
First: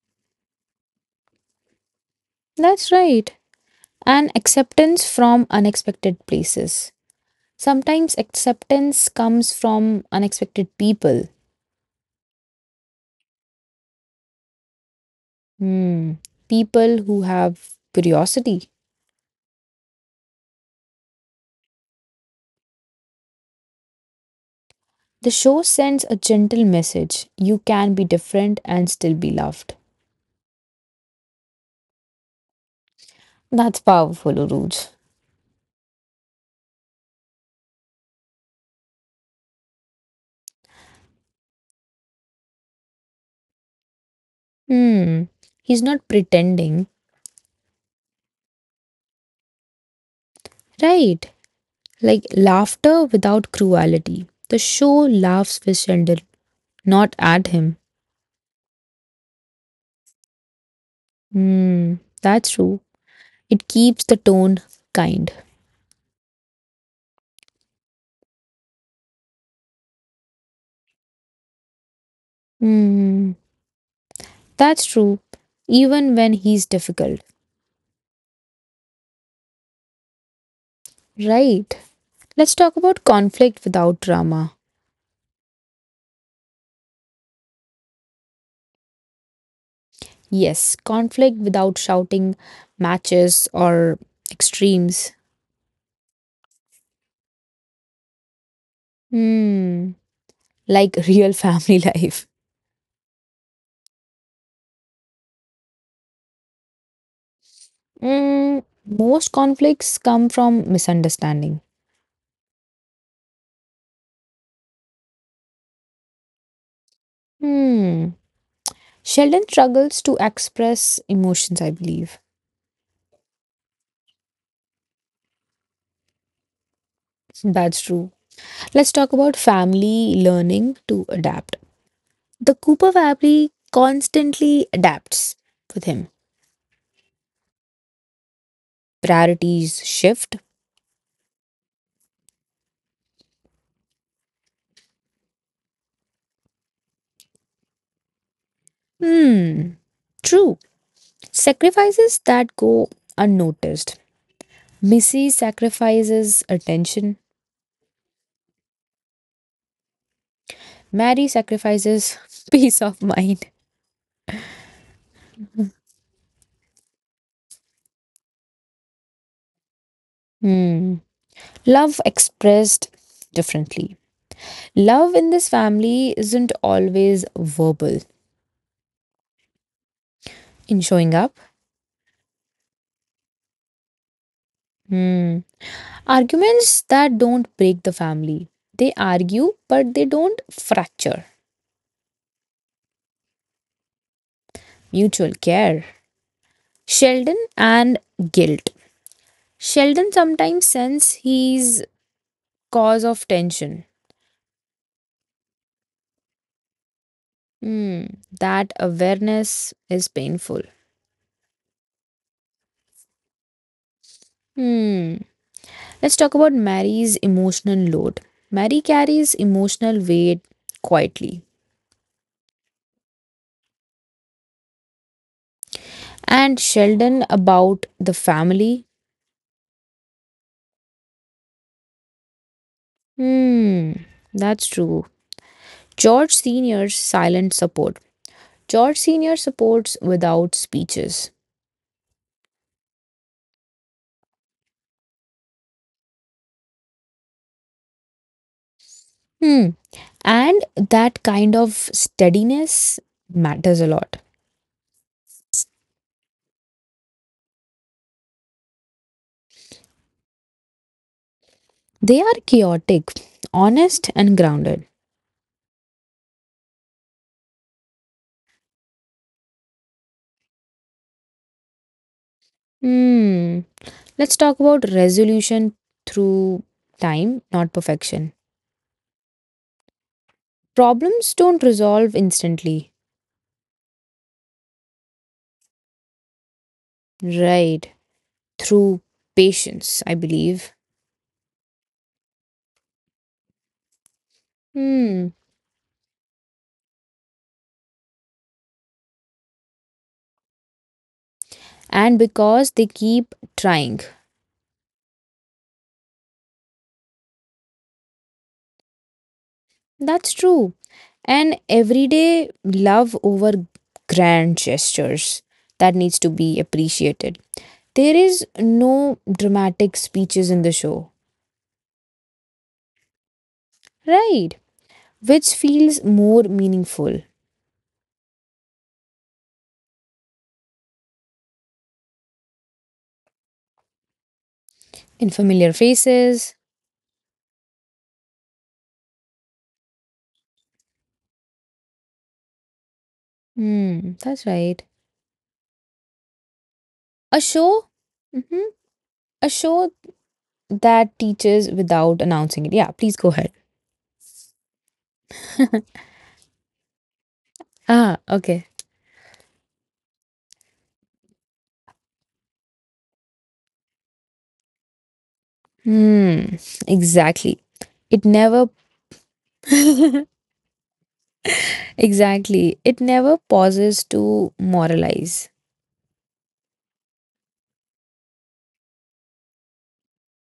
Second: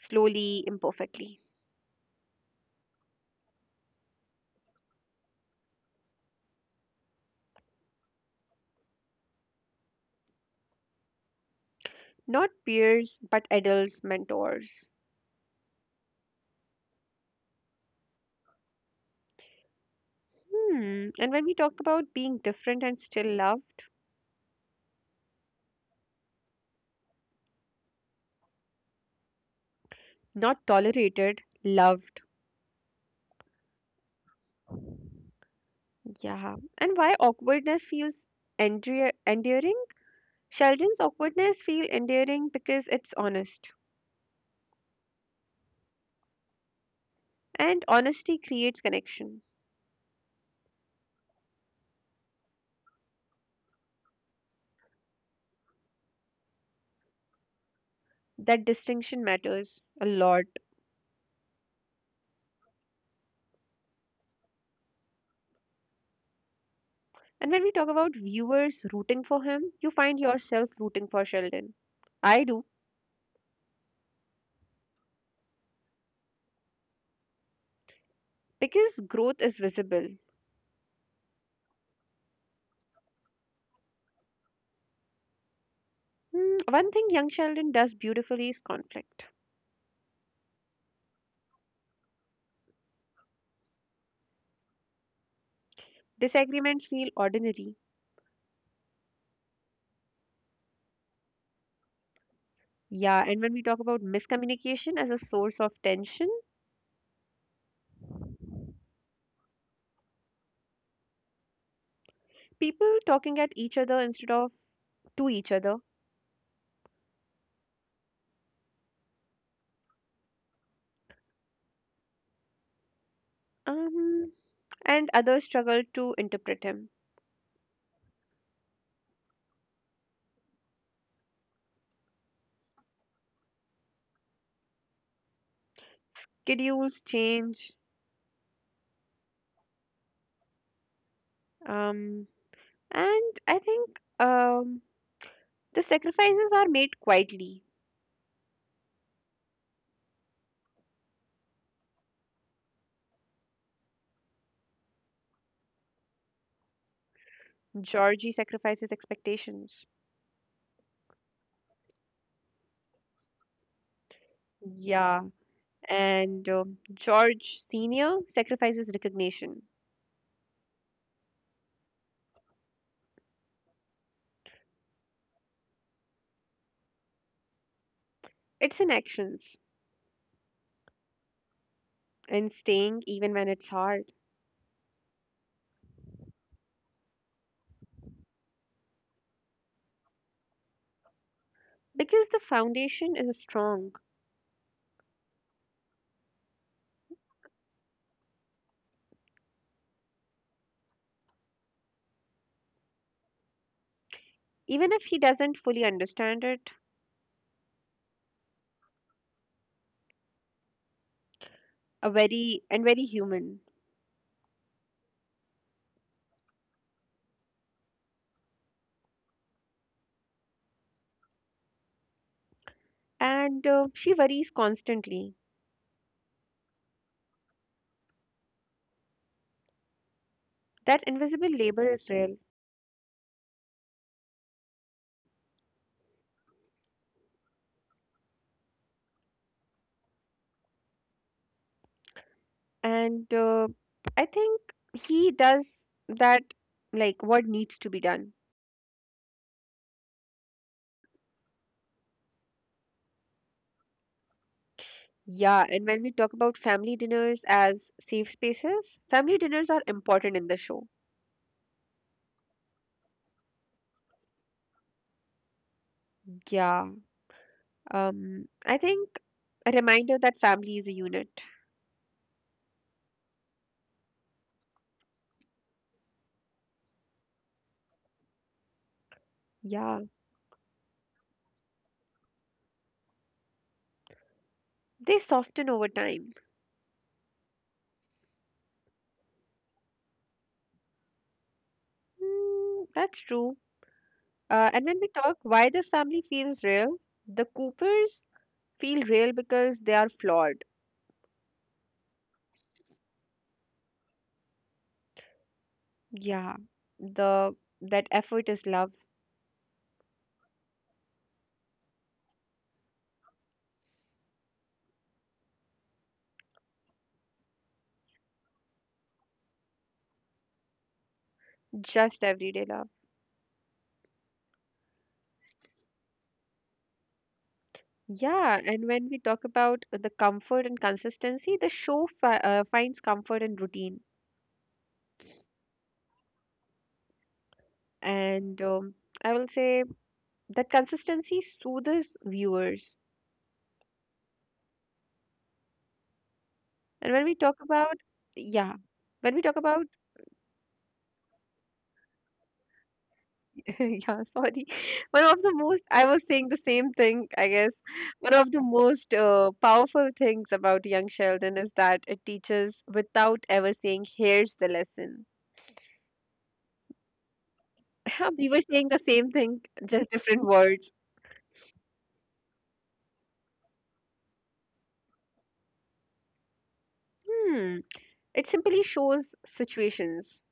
slowly, imperfectly. That's right. And acceptance from unexpected places. Sometimes acceptance comes from unexpected people. Not peers, but adults, mentors. Hmm. People who have curiosity. Hmm. And when we talk about being different and still loved, The show sends a gentle message you can be different and still be loved. not tolerated, loved. That's powerful, Uruj. Yeah. And why awkwardness feels endearing? Sheldon's awkwardness feel endearing because it's honest. Hmm. He's not pretending. And honesty creates connection. Right. Like laughter without cruelty. The show laughs with Sheldon, not at him. That distinction matters a lot. Hmm, that's true. It keeps the tone kind. And when we talk about viewers rooting for him, you find yourself rooting for Sheldon. I do, Hmm, that's true. Even when he's difficult. because growth is visible. Right. Let's talk about conflict without drama. Hmm, one thing Young Sheldon does beautifully is conflict. Yes, conflict without shouting matches or extremes. Disagreements feel ordinary. Hmm, like <laughs> real family life. Yeah, and when we talk about miscommunication as a source of tension, Hmm, most conflicts come from misunderstanding. people talking at each other instead of to each other, Hmm. Sheldon struggles to express emotions, I believe. um, and others struggle to interpret him. That's true. Let's talk about family learning to adapt. The Cooper family constantly adapts with him. Schedules change, Priorities shift. um, and I think. The sacrifices are made quietly. Hmm, true. Sacrifices that go unnoticed. Missy sacrifices attention. Georgie sacrifices expectations. Mary sacrifices <laughs> peace of mind. Yeah, and George Sr. sacrifices recognition. Hmm. Love expressed differently. Love in this family isn't always verbal. It's in actions In showing up. and staying even when it's hard. Hmm. Arguments that don't break the family. They argue, but they don't fracture. Because the foundation is strong, Mutual care. Sheldon and guilt. Sheldon sometimes senses he's cause of tension. even if he doesn't fully understand it, Hmm. That awareness is painful. a very and very human. Hmm. Let's talk about Mary's emotional load. Mary carries emotional weight quietly. And she worries constantly. And Sheldon about the family. That invisible labor is real. Hmm. That's true. George Sr.'s silent support. George Sr. supports without speeches. And I think he does that, like what needs to be done. Hmm. And that kind of steadiness matters a lot. Yeah, and when we talk about family dinners as safe spaces, family dinners are important in the show. They are chaotic, honest, and grounded. Yeah. I think a reminder that family is a unit. Hmm. Let's talk about resolution through time, not perfection. Yeah. Problems don't resolve instantly. They soften over time. Right. Through patience, I believe. Mm, that's true. And when we talk Hmm. why this family feels real, the Coopers feel real because they are flawed. And because they keep trying. Yeah. The that effort is love, That's true. And everyday love over grand gestures that needs to be appreciated. There is no dramatic speeches in the show, just everyday love. right? Which feels more meaningful Yeah, and when we talk about the comfort and consistency, the show fi finds comfort in routine. in familiar faces. And I will say that consistency soothes viewers. Hmm, that's right. And when we A talk about, show, hmm, yeah, when we talk a about, show that teaches without announcing it. Yeah, please go ahead. <laughs> yeah, sorry, <laughs> one of the most, <laughs> I was saying the same thing, I guess. Ah, One of the okay. most powerful things about Young Sheldon is that it teaches without ever saying, here's the lesson. Hmm, exactly. It <laughs> We were never saying the same thing, just <laughs> different words. exactly. It never pauses to moralize Hmm. It simply shows situations.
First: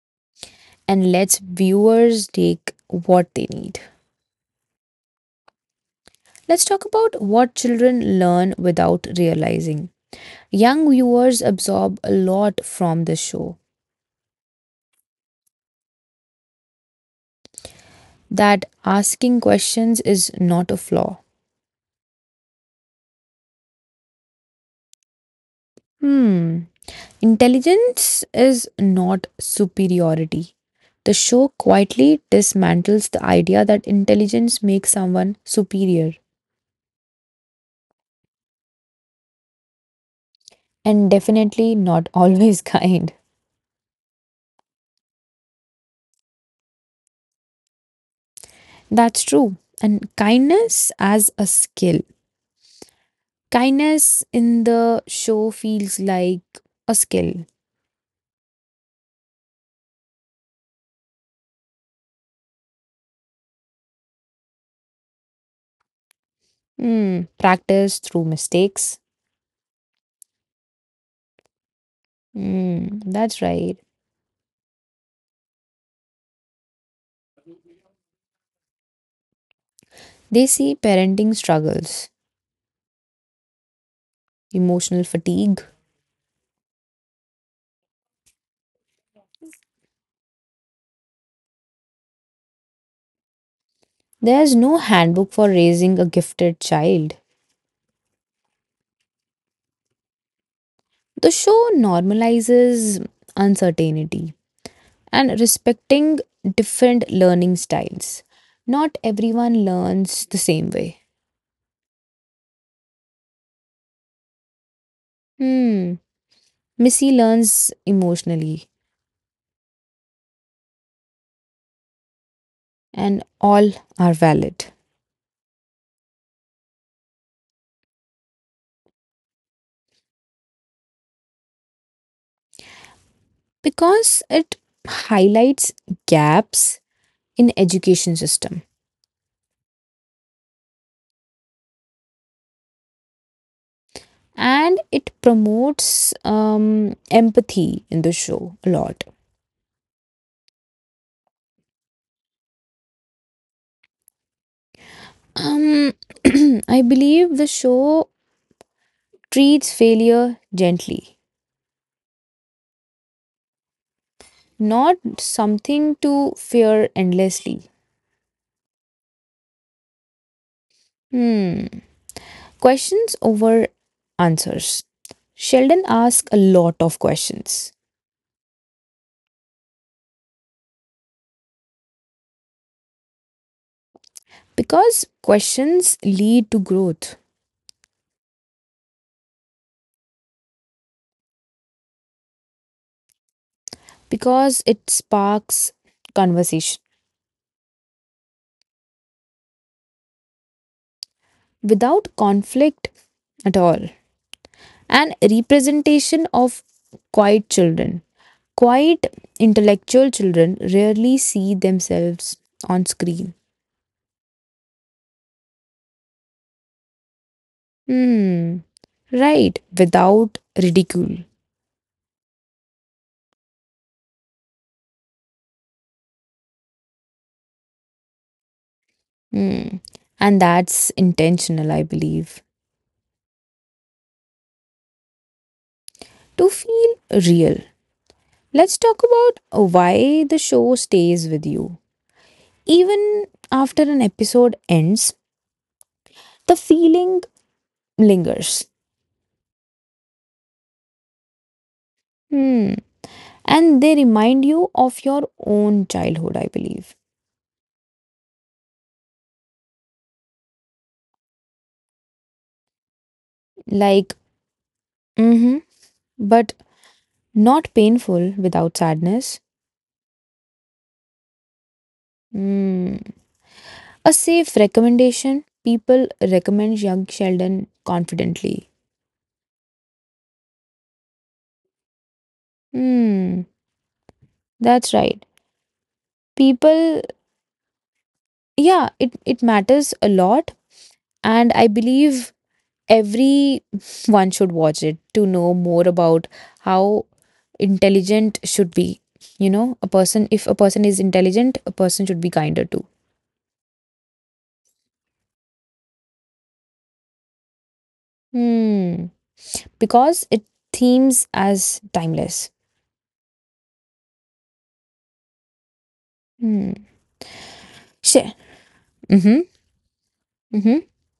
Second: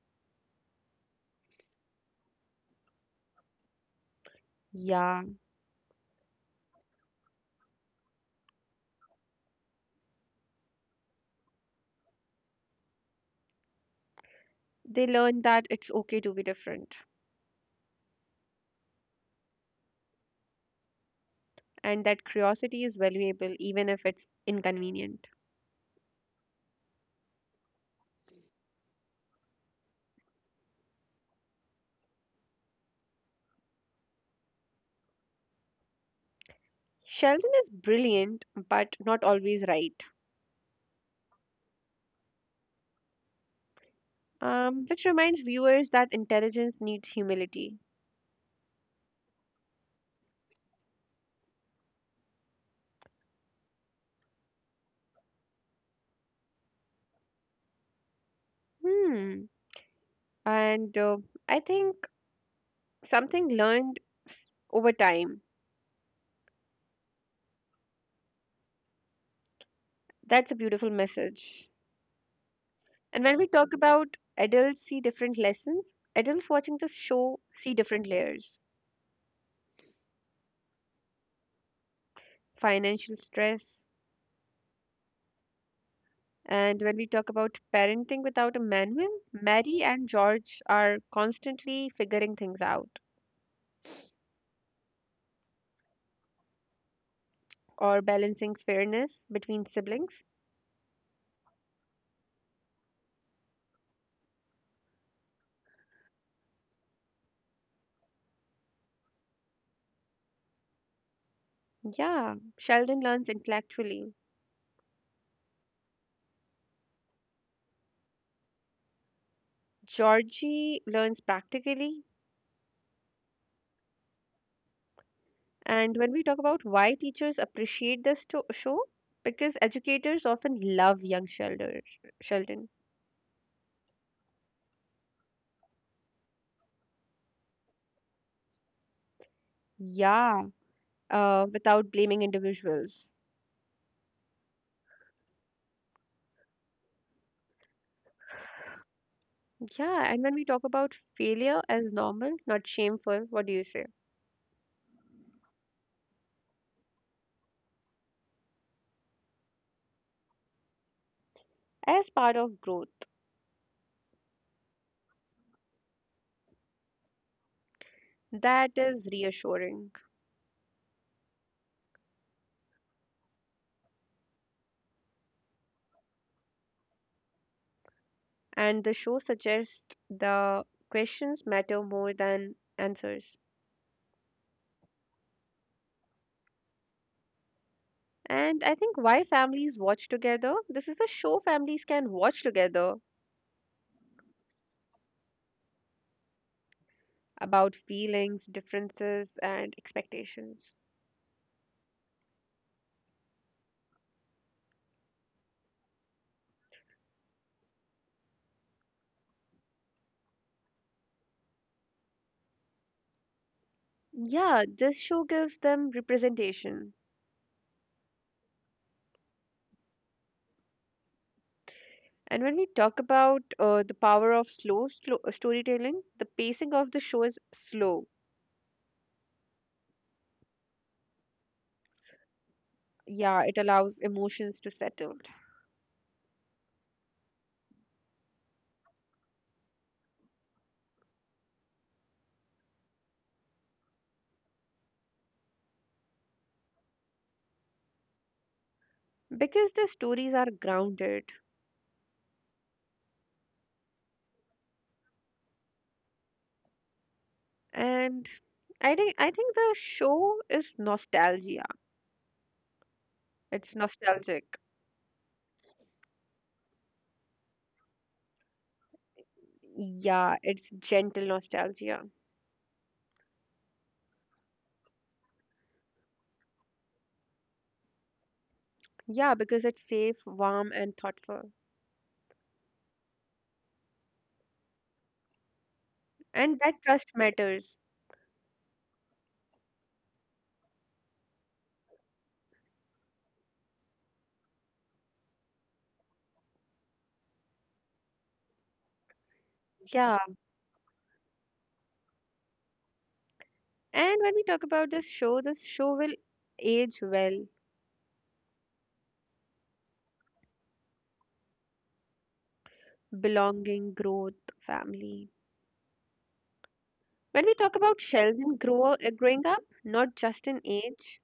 and lets viewers take what they need. Yeah, Let's talk about what children learn without realizing. Young viewers absorb a lot from the show. they learn that it's okay to be different That asking questions is not a flaw. and that curiosity is valuable even if it's inconvenient. Hmm. Intelligence is not superiority. The show quietly dismantles the idea that intelligence makes someone superior Sheldon is brilliant but not always right, and definitely not always <laughs> kind. Which reminds viewers that intelligence needs humility. That's true. And kindness as a skill. Kindness in the show feels like a skill. Hmm. And I think something learned over time. Hmm. Practice through mistakes. That's a beautiful message. Hmm. And when That's we talk right. about adults see different lessons, adults watching this show see different layers. They see parenting struggles, Financial stress. emotional fatigue. And when we talk about parenting without a manual, Mary and George are constantly figuring things out There's no handbook for raising a gifted child. or balancing fairness between siblings. The show normalizes uncertainty and respecting different learning styles. Not everyone learns the same way. Yeah, Sheldon learns intellectually, Hmm. Missy learns emotionally, Georgie learns practically. and all are valid And when we talk about why teachers appreciate this show, because educators often love young Sheldon. Sheldon. because it highlights gaps in education system Yeah, without blaming individuals. and it promotes empathy in the show a lot. Yeah, and when we talk about failure as normal, not shameful, what do you say? Um, <clears throat> I believe the show treats failure gently, As part of growth, not something to fear endlessly. that is reassuring. Hmm. Questions over answers. Sheldon asks a lot of questions And the show suggests the questions matter more than answers. because questions lead to growth, And I think why families watch together, this is a show families can watch together because it sparks conversation about feelings, differences, and expectations. without conflict at all. And representation of quiet children, quiet intellectual children rarely see themselves on screen. Yeah, this show gives them representation. Hmm, right, without ridicule. And when we talk about the power of slow storytelling, the pacing of the show is slow. Hmm. And that's intentional, I believe. Yeah, it allows emotions to settle To feel real. Let's talk about why the show stays with you. Even after an episode ends, the feeling lingers. because the stories are grounded. Hmm. And they remind you of your own childhood, I believe. And I think the show is nostalgia. It's Like, nostalgic. mm-hmm, but not painful without sadness. Yeah, it's gentle nostalgia. Hmm. A safe recommendation. People recommend Young Sheldon confidently. Yeah, because it's safe, warm, and thoughtful. Hmm. That's right. And that People, trust matters. yeah, it matters a lot. And I believe everyone should watch it to know more about how intelligent should be you know a Yeah. person if a person is intelligent a person should be kinder too. And when we talk about this show will age well, Hmm. Because it themes as timeless. belonging, growth, family. Hmm. When we talk about Sure. Sheldon Mm-hmm. growing up, not just in Mm-hmm. age,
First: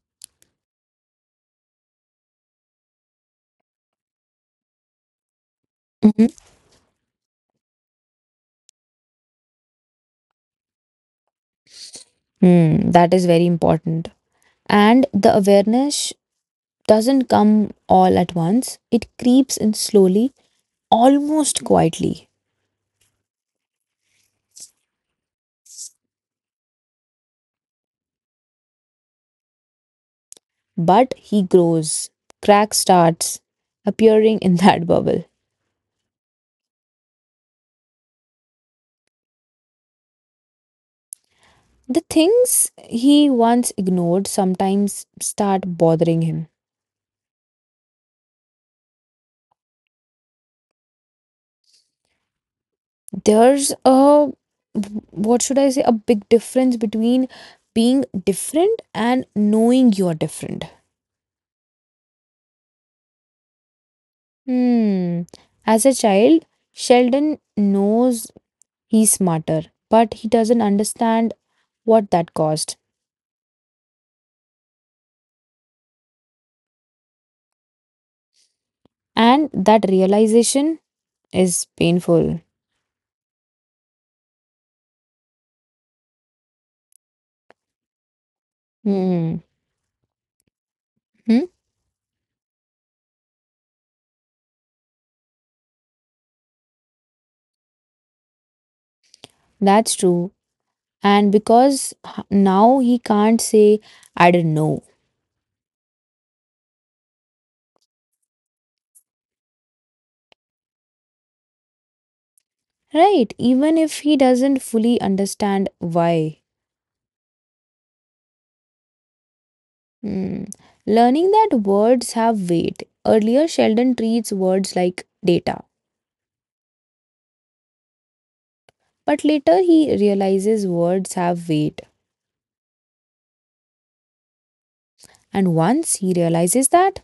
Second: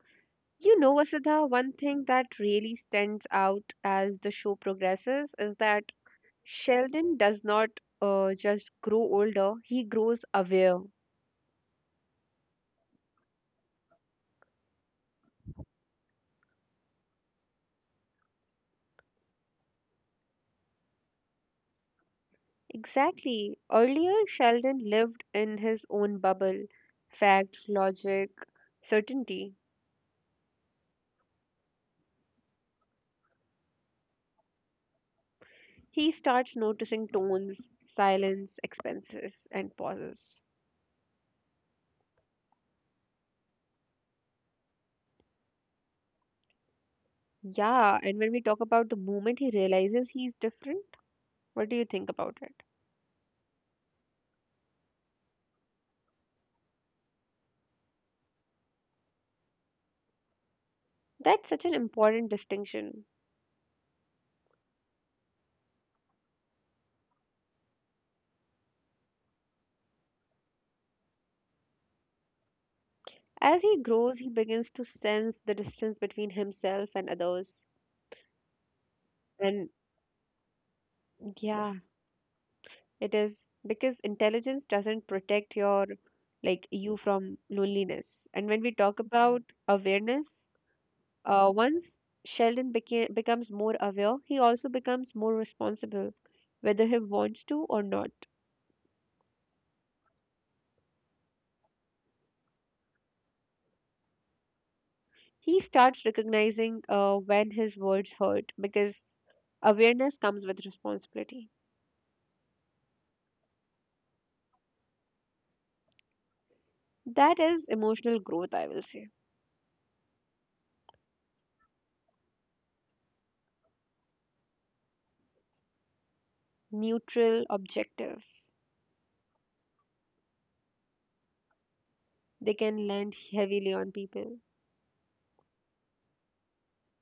Vasudha, one thing that really stands out as the show progresses is that Mm-hmm. Sheldon does not just grow older, he grows aware. Hmm. That is very important and the awareness doesn't come all at once it creeps in slowly almost quietly. Exactly. Earlier, Sheldon lived in his own bubble, facts, logic, certainty. But he grows, cracks starts appearing in <laughs> that bubble. He starts noticing tones, silence, expenses, and pauses. The things he once ignored sometimes start bothering him. Yeah, and when we talk about the moment he realizes he's different, what do you think about it? There's a what should I say, a big difference between being different and knowing you're different. That's such an important distinction. Hmm. As a child, Sheldon knows he's smarter, but he doesn't understand what that cost. As he grows, he begins to sense the distance between himself and others. And And that realization is yeah, painful. it is because intelligence doesn't protect your like you from loneliness. And when we talk about Hmm. awareness, Hmm? once Sheldon becomes more aware, he also becomes more responsible, whether he wants to or not. That's true. And because now he can't say, I don't know, He starts recognizing when his words hurt because awareness comes with responsibility. right? Even if he doesn't fully understand why. That is emotional growth, I will say. Hmm. Learning that words have weight. Earlier, Sheldon treats words like data, Neutral, objective. but later he realizes words have weight. They can land heavily on people. And once he realizes that,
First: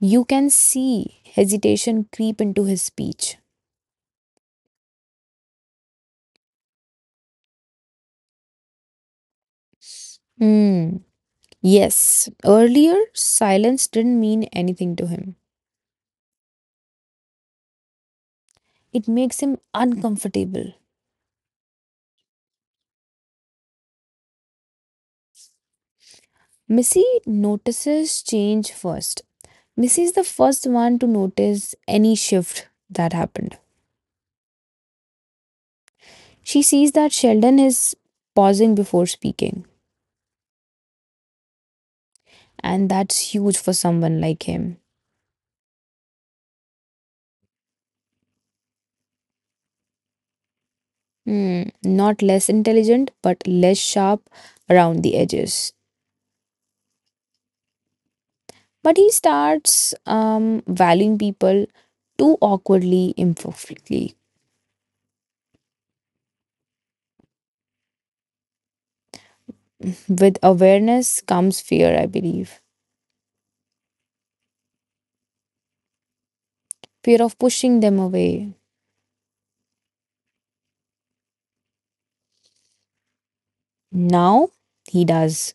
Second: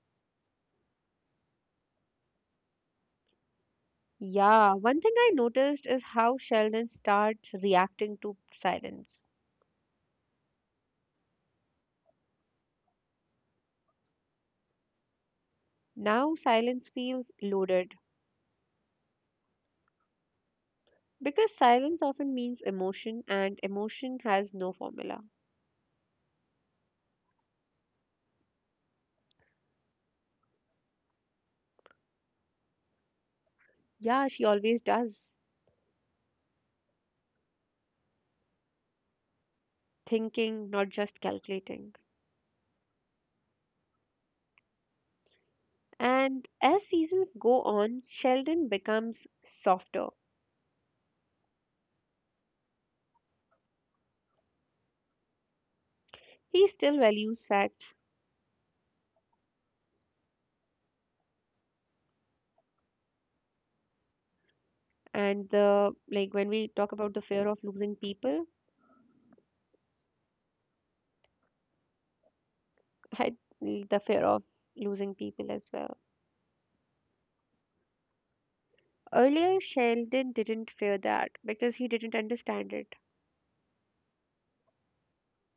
you can see hesitation creep into his speech. Yeah, one thing I noticed is how Sheldon starts reacting to silence. Hmm. Yes, earlier silence didn't mean anything to him. Now silence feels loaded It makes him uncomfortable. because silence often means emotion and emotion has no formula. Missy notices change first. Missy is the first one to notice any shift that happened. Yeah, she always does. She sees that Sheldon is pausing before speaking, Thinking, not just calculating. and that's huge for someone like him. And as seasons go on, Sheldon becomes softer. Hmm, not less intelligent, but less sharp around the edges. He still values facts But he starts valuing people too awkwardly, imperfectly. and the like when we talk about the fear of losing people, With awareness comes fear, I believe. <laughs> I, the fear of losing people as well. Fear of pushing them away. Earlier, Sheldon didn't fear that because he didn't understand it. Now he does.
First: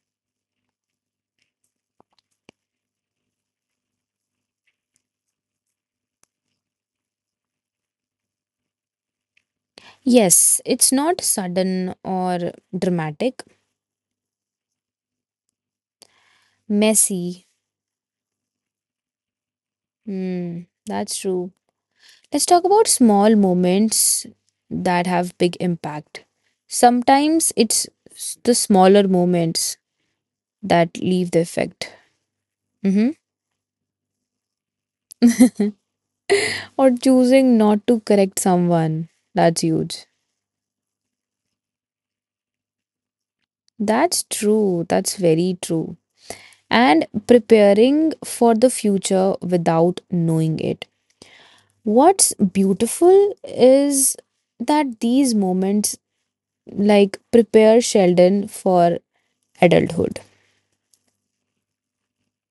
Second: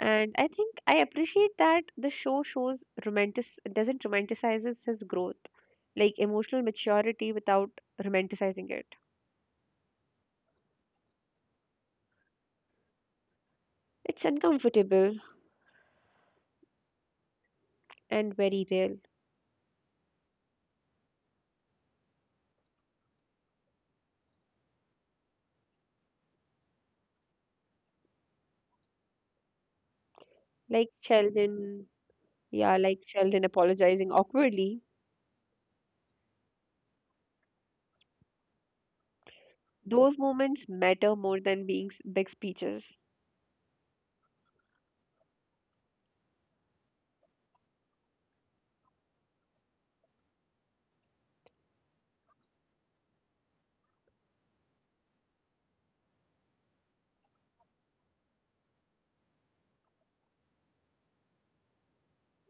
And I think I appreciate that the show shows romantic doesn't romanticizes his growth, like emotional maturity without romanticizing it. Yes, it's not sudden or dramatic. It's uncomfortable Messy. and very real. Hmm, that's true. Let's talk about small moments that have big impact. Sometimes it's the smaller moments that Like leave the effect. Sheldon Yeah, like Mm-hmm. Sheldon apologizing awkwardly. Or choosing not to correct someone. That's huge. Those moments matter more than being big speeches. That's true. That's very true. And preparing for the future without knowing it. What's beautiful is that these moments like prepare Sheldon for adulthood.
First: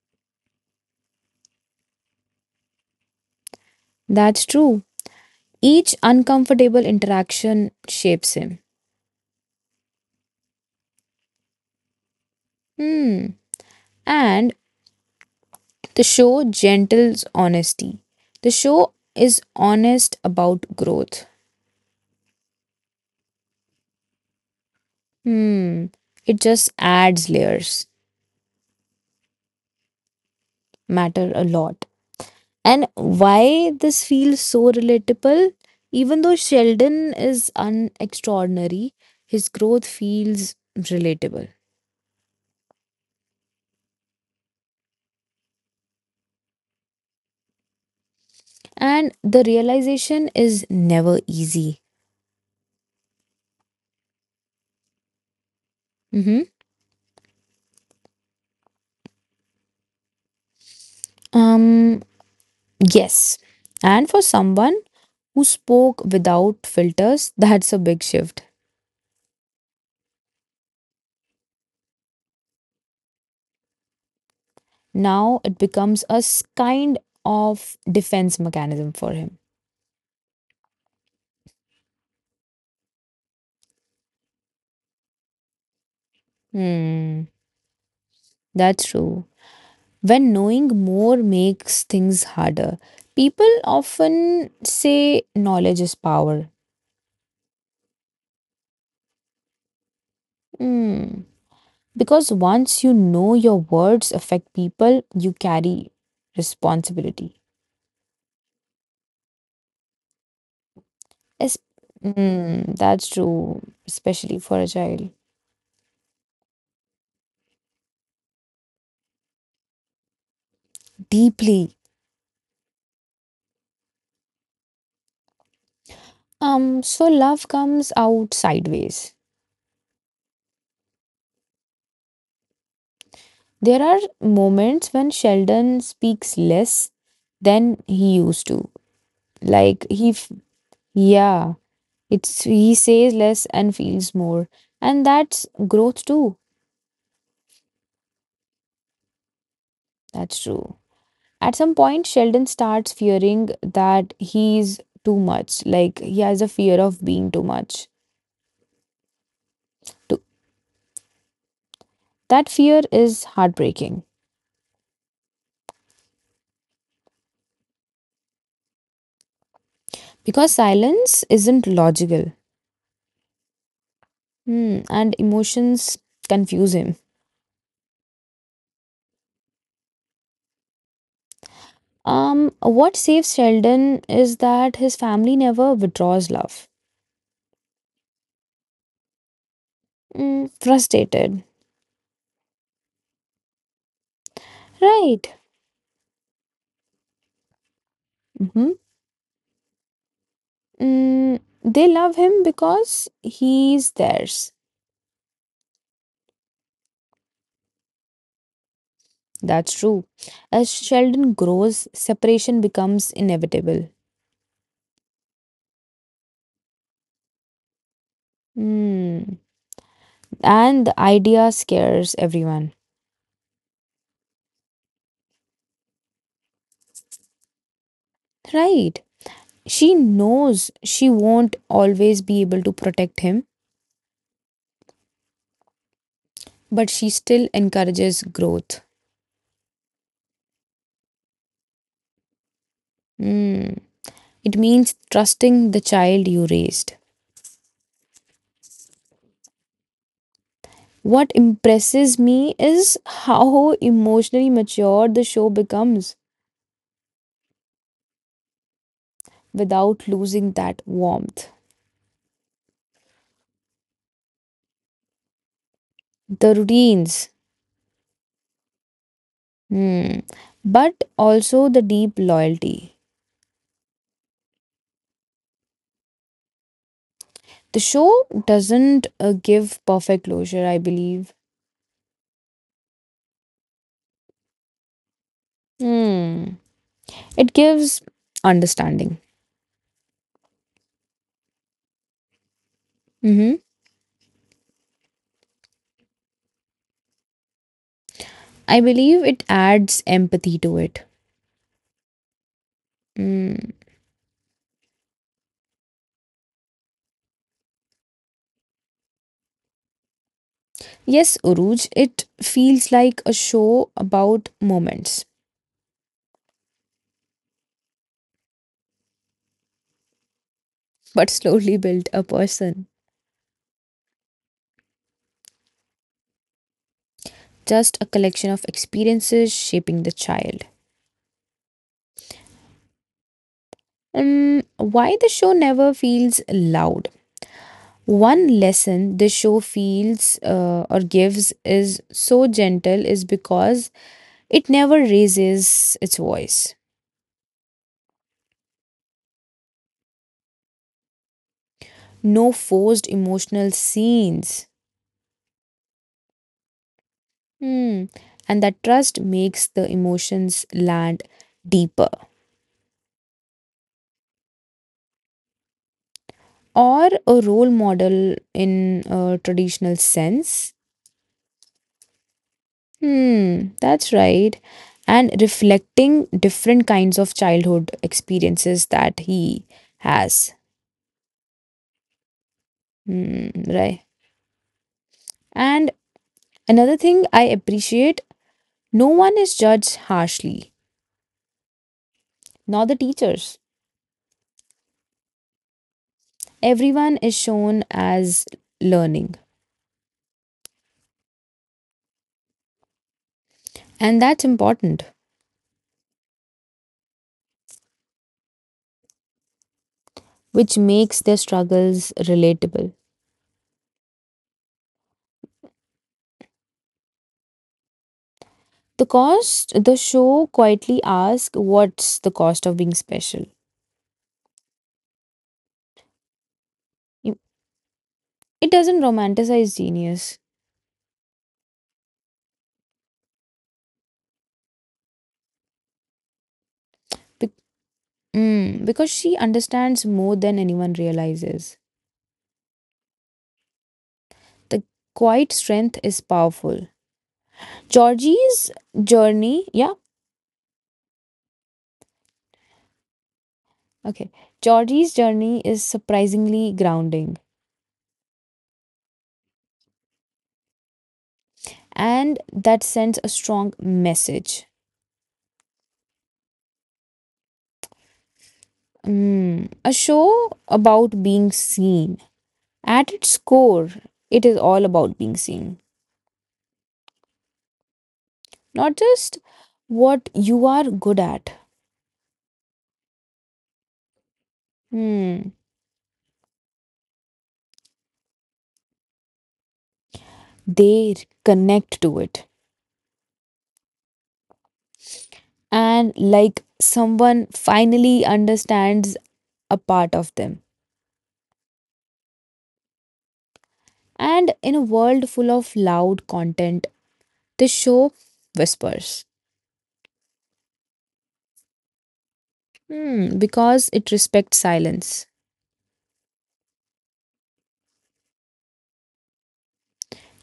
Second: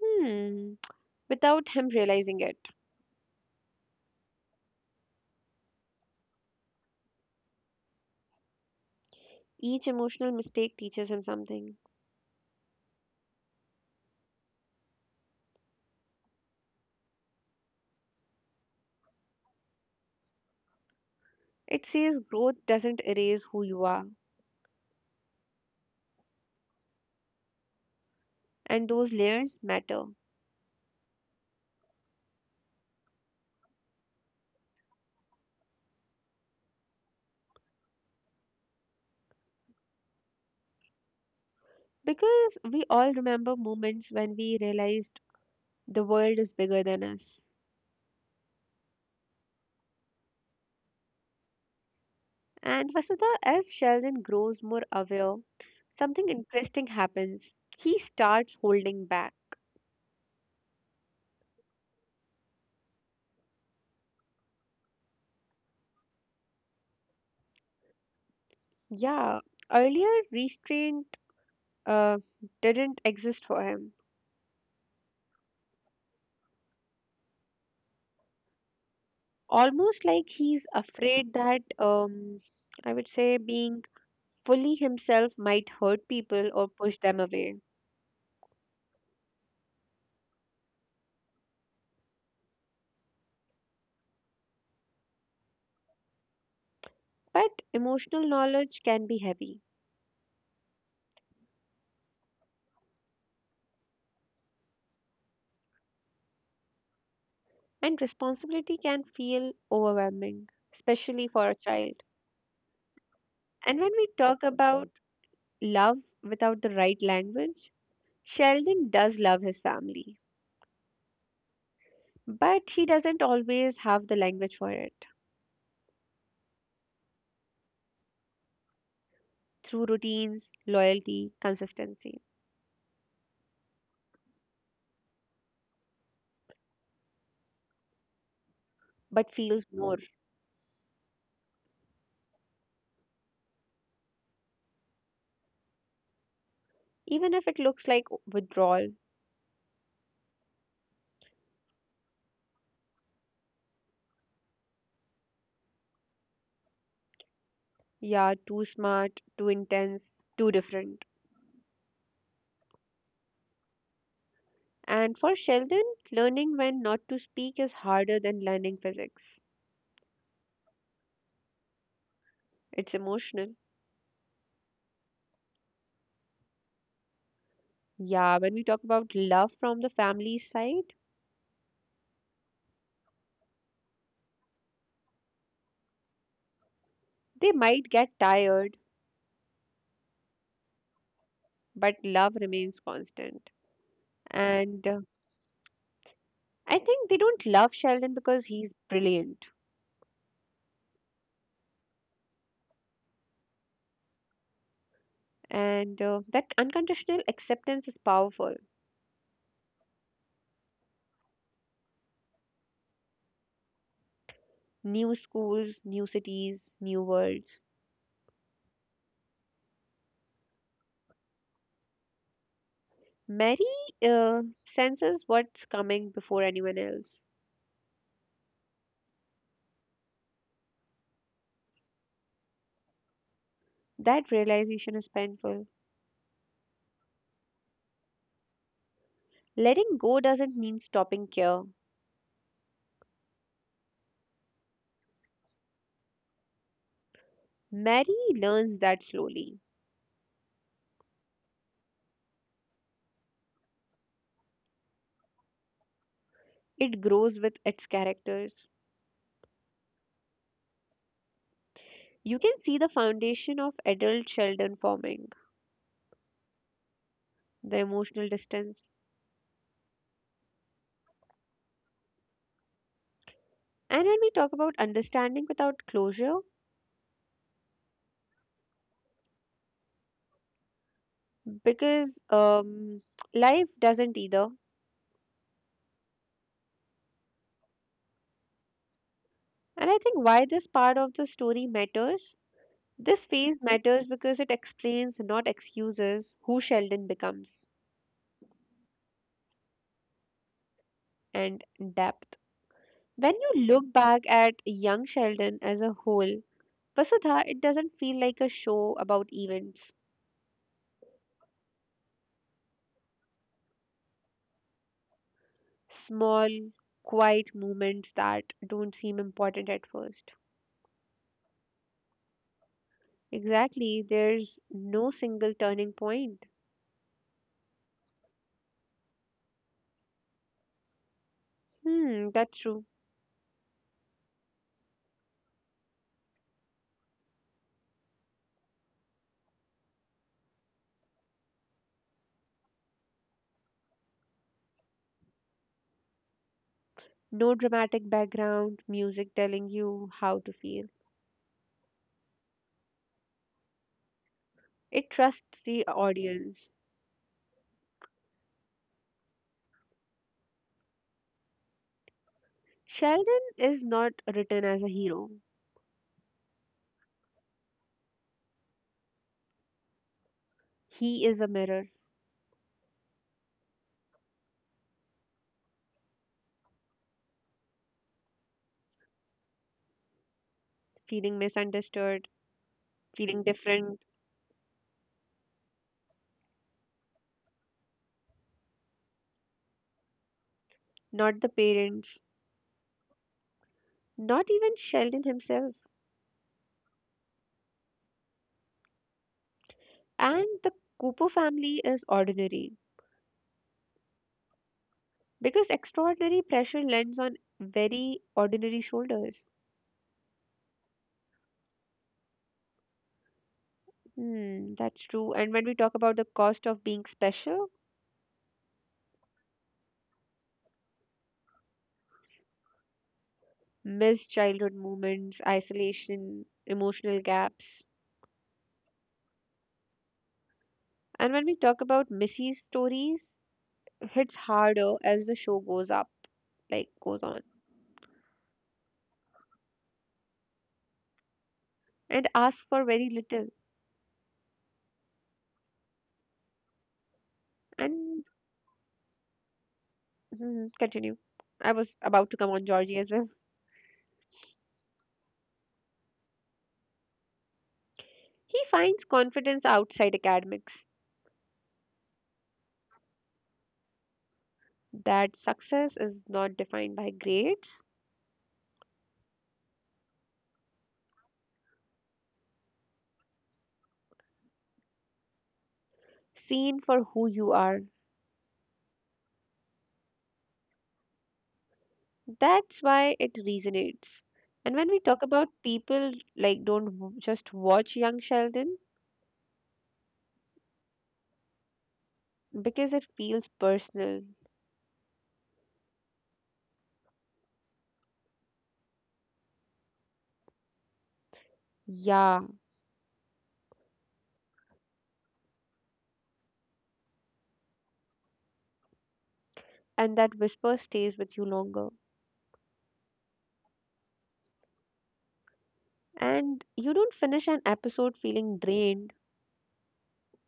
Hmm. Without him realizing it, That's true. Each uncomfortable interaction shapes him. each emotional mistake teaches him something. Hmm. And the show gentles honesty. The show is honest about growth. It says growth doesn't erase who you are, Hmm. It just adds layers. and those layers matter. Matter a lot. And why this feels so relatable? Even though Sheldon is unextraordinary, his growth feels relatable. Because we all remember moments when we realized the world is bigger than us. And the realization is never easy. And Vasudha, as Sheldon grows more aware, something Hmm. interesting happens. He starts holding back. Um, yes. And for someone who spoke without filters, that's a big shift. Yeah, earlier restraint uh, didn't exist for him. Now it becomes a kind of defense mechanism for him. Almost like he's afraid that I would say being fully himself might hurt people or push them Hmm, away. that's true. When knowing more makes things harder. People often say knowledge is power. But emotional knowledge can be heavy, Hmm. Because once you know your words affect people, you carry responsibility. and responsibility can feel overwhelming, especially for a Es- child. That's true, And when we especially talk for a about child. love without the right language, Sheldon does love his family, Deeply. but he doesn't always have the language for it So love comes out sideways. through routines, loyalty, consistency. There are moments when Sheldon speaks less than he used to. But feels Like more, he, f- yeah It's he says less and feels more. And that's growth too. even if it looks like withdrawal. That's true. At some point, Sheldon starts fearing that he's too much. Like he has a fear of being too much. Yeah, too smart, too Too. intense, too different. That fear is heartbreaking And for Sheldon, learning when not to speak is harder than learning physics. because silence isn't logical. It's emotional. Hmm, and emotions confuse him. Yeah, when we talk about love from the family side, What saves Sheldon is that his family never withdraws love. they might get tired, Mm, frustrated. but love remains constant. And Right. I think they don't love Sheldon because he's Mhm. brilliant. Mm, they love him because he's theirs. And that unconditional acceptance is powerful. That's true. As Sheldon grows, separation becomes inevitable. New schools, new cities, new worlds. Mm. And the idea scares everyone. Mary uh, senses what's coming before anyone else. Right. She knows she won't always be able to protect him, That realization is painful. but she still encourages growth. Letting go doesn't mean stopping care. Mm. It means trusting the child you raised. Mary learns that slowly. What impresses me is how emotionally mature the show becomes It grows with its characters. without losing that warmth. You can see the foundation of adult Sheldon forming, The routines, the emotional distance. hmm, but also the deep loyalty. And when we talk about understanding without closure, The show doesn't give perfect closure, I believe. because life doesn't either. Hmm. It gives understanding. And I think why this part of the story matters. This Hmm, phase matters because it explains, not excuses, who Sheldon becomes I believe it adds empathy to it. and depth. When Mm. you look back at Young Sheldon as a whole, Vasudha, it doesn't feel like a show about events, Yes, Uruj, it feels like a show about moments, small, quiet moments that don't seem important at first. but slowly built a person. Exactly, there's no single turning point. Just a collection of experiences shaping the child. Hmm, that's true. And why the show never feels loud? One lesson the show feels or gives is so gentle is because it never raises its voice. No dramatic background, music telling you how to feel. No forced emotional scenes. It trusts the audience. Hmm. And that trust makes the emotions land deeper. Sheldon is not written as a hero. Or a role model in a traditional sense. He is a mirror, Hmm, that's right. And reflecting different kinds of childhood experiences that he has. feeling misunderstood, feeling Hmm, different, right. And another thing I appreciate, no one is judged harshly, not the parents, not the teachers. not even Sheldon himself. Everyone is shown as learning. And the Cooper family is ordinary And that's important, because extraordinary pressure lands on very ordinary shoulders. which makes their struggles relatable. Hmm, that's true. And when we talk about the cost of being special, The cost, the show quietly asks, what's the cost of being special? missed childhood moments, isolation, emotional gaps. It doesn't romanticize genius. And when we talk about Missy's stories, hits harder as the show goes up, like goes on, Mm, because she understands more than anyone realizes. and asks for very little. The quiet strength is powerful. And Georgie's journey, yeah, mhm, continue. I was about to come on Georgie as well. okay. Georgie's journey is surprisingly grounding, He finds confidence outside academics. and that sends a strong message. That success is not defined by grades, Mm, a show about being seen. At its core, it is all about being seen, seen for who you are. not just what you are good at. That's why it resonates. And when we talk about Hmm. people, like don't just watch Young Sheldon They connect to it. because it feels personal. And like someone finally understands a part of them. Yeah, And in a world full of loud content, the show whispers. and that whisper stays with you longer. Hmm, because it respects silence. And you don't finish an episode feeling drained,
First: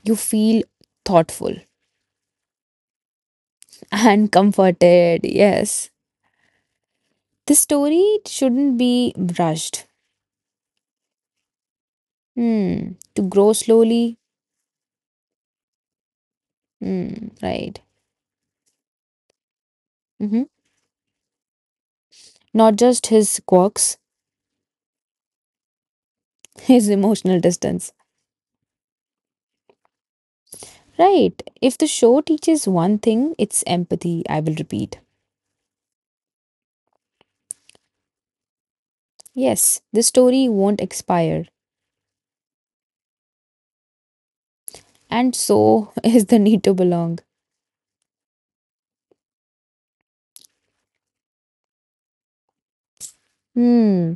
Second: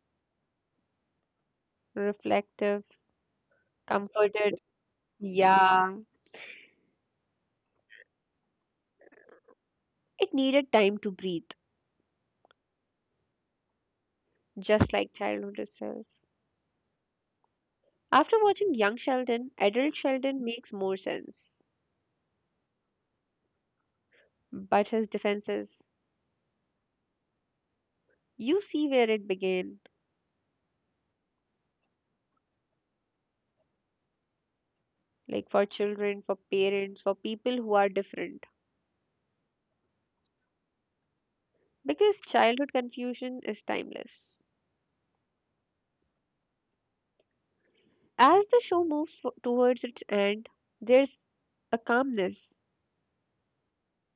You feel thoughtful reflective, <laughs> and comforted. comforted, Yeah, yes. The story shouldn't be rushed. it needed time to breathe, Hmm, to grow slowly. just like childhood itself. Hmm, right. After watching Young Sheldon, adult Hmm. Sheldon makes more sense. Not just his quirks, But his defenses, <laughs> his emotional distance. you see where it began, Right. If the show teaches one thing, it's empathy, I will repeat. like for children, for parents, for people who are different, Yes, the story won't expire. because childhood confusion is timeless. And so <laughs> is the need to belong. As the show moves towards its end, there's a calmness. Hmm.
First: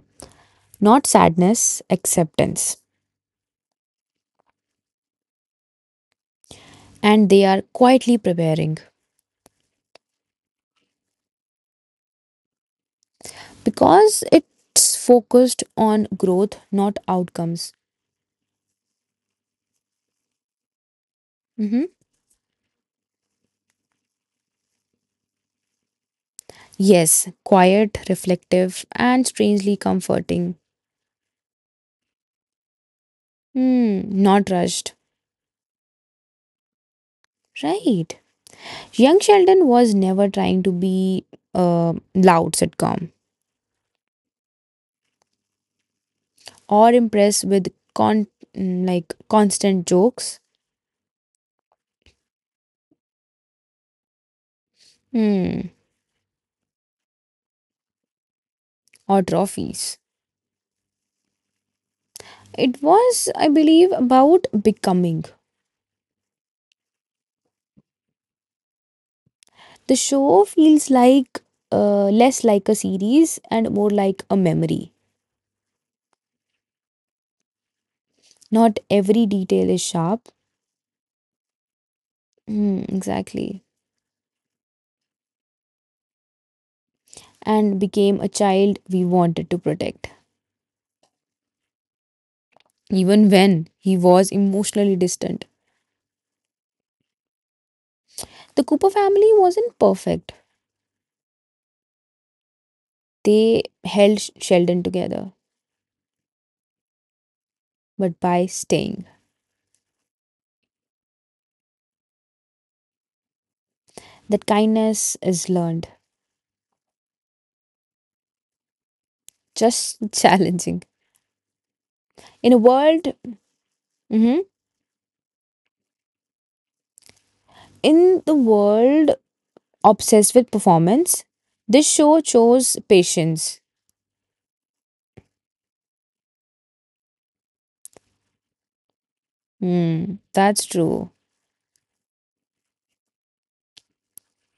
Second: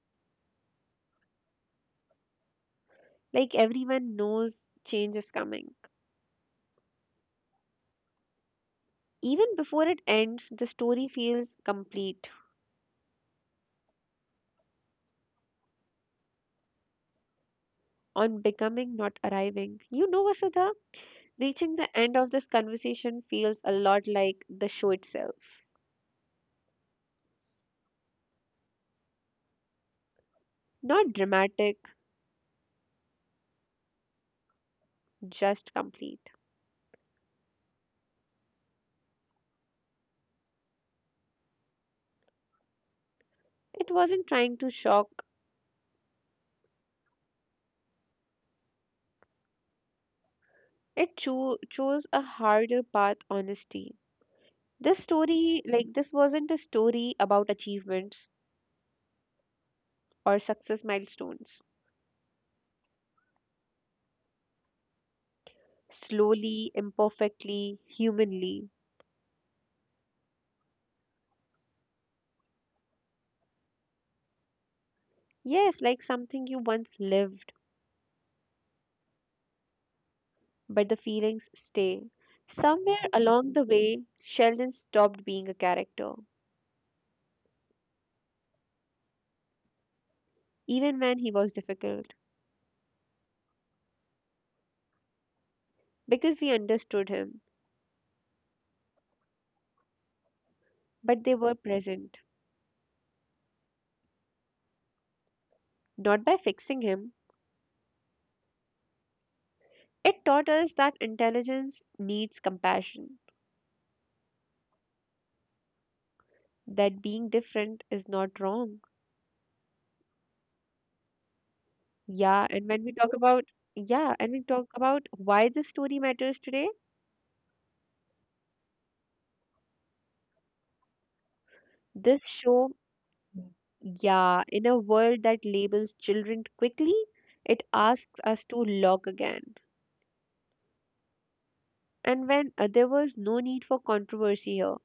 Not sadness, acceptance. Like everyone knows change is coming. And they are quietly preparing Even before it ends, the story feels complete because it's focused on growth, not outcomes. on becoming, not arriving. Vasudha, reaching Hmm. the end of this conversation feels a lot like the show itself. Yes, quiet, reflective, and strangely comforting. Not dramatic, Hmm. Not rushed. just complete. Right. Young Sheldon was never trying to be a loud sitcom It wasn't trying to shock, or impressed with like constant jokes. it chose a harder path, honesty. This story, Hmm, like, this wasn't a story about achievements or trophies. or success milestones It was, I believe, about becoming. slowly, imperfectly, humanly. The show feels like less like a series and more like a memory. Yes, like something you once lived, Not every detail is sharp. but the feelings stay. Hmm, Somewhere along the exactly. way, Sheldon stopped being a character, And became a child we wanted to protect, even when he was difficult, even when he was emotionally distant. because we understood him, The Cooper family wasn't perfect, but they were present, they held Sheldon together, not by fixing him. but by staying. It taught us that intelligence needs compassion, That kindness is learned, that being different is not wrong. just <laughs> challenging. Yeah, and In a when we talk world, about yeah, and we mhm, talk about why this story matters today, in the world obsessed with performance, this this show show. chose patience. Yeah, in a world that labels children quickly, it asks us to log again. Hmm, that's true. And when there was no need for controversy here,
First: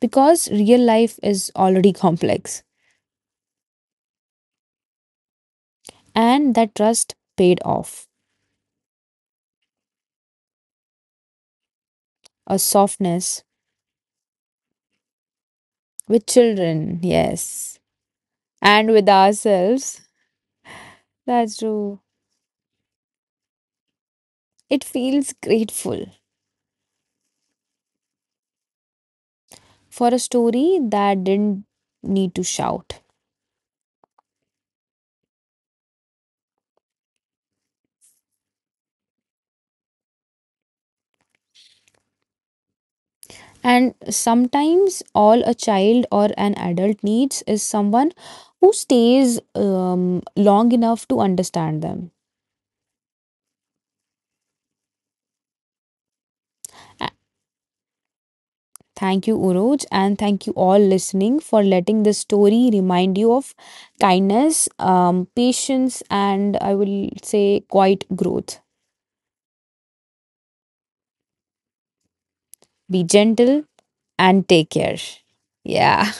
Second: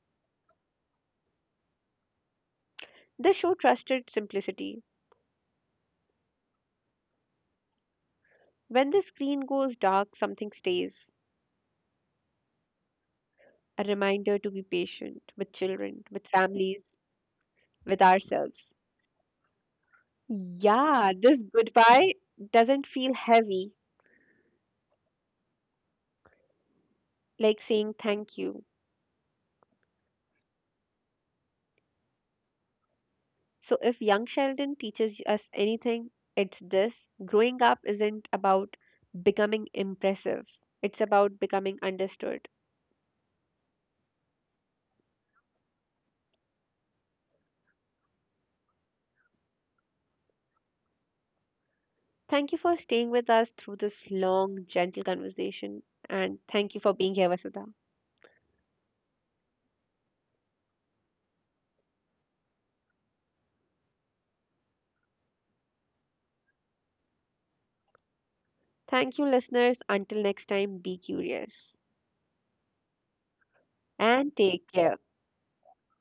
Because real life is already complex, the show trusted simplicity. and that trust paid off. When the screen goes dark, something stays. A softness A reminder to be patient with children, with with families, children, yes, with ourselves. and with ourselves. Yeah, this That's true. goodbye doesn't feel heavy, It feels grateful like saying thank you. for a story that didn't need to shout. So, if Young Sheldon teaches us anything, it's this: growing up isn't about becoming impressive, it's about becoming understood. And sometimes all a child or an adult needs is someone who stays long enough to understand them. Thank you for staying with us through this long, gentle conversation, and thank you for A- being here, Vasudha. Thank you, Uroj, and thank you all listening for letting this story remind you of kindness, patience, and I will say quite growth. Thank you, listeners. Until next time, be curious Be gentle and and take take care. care. Yeah.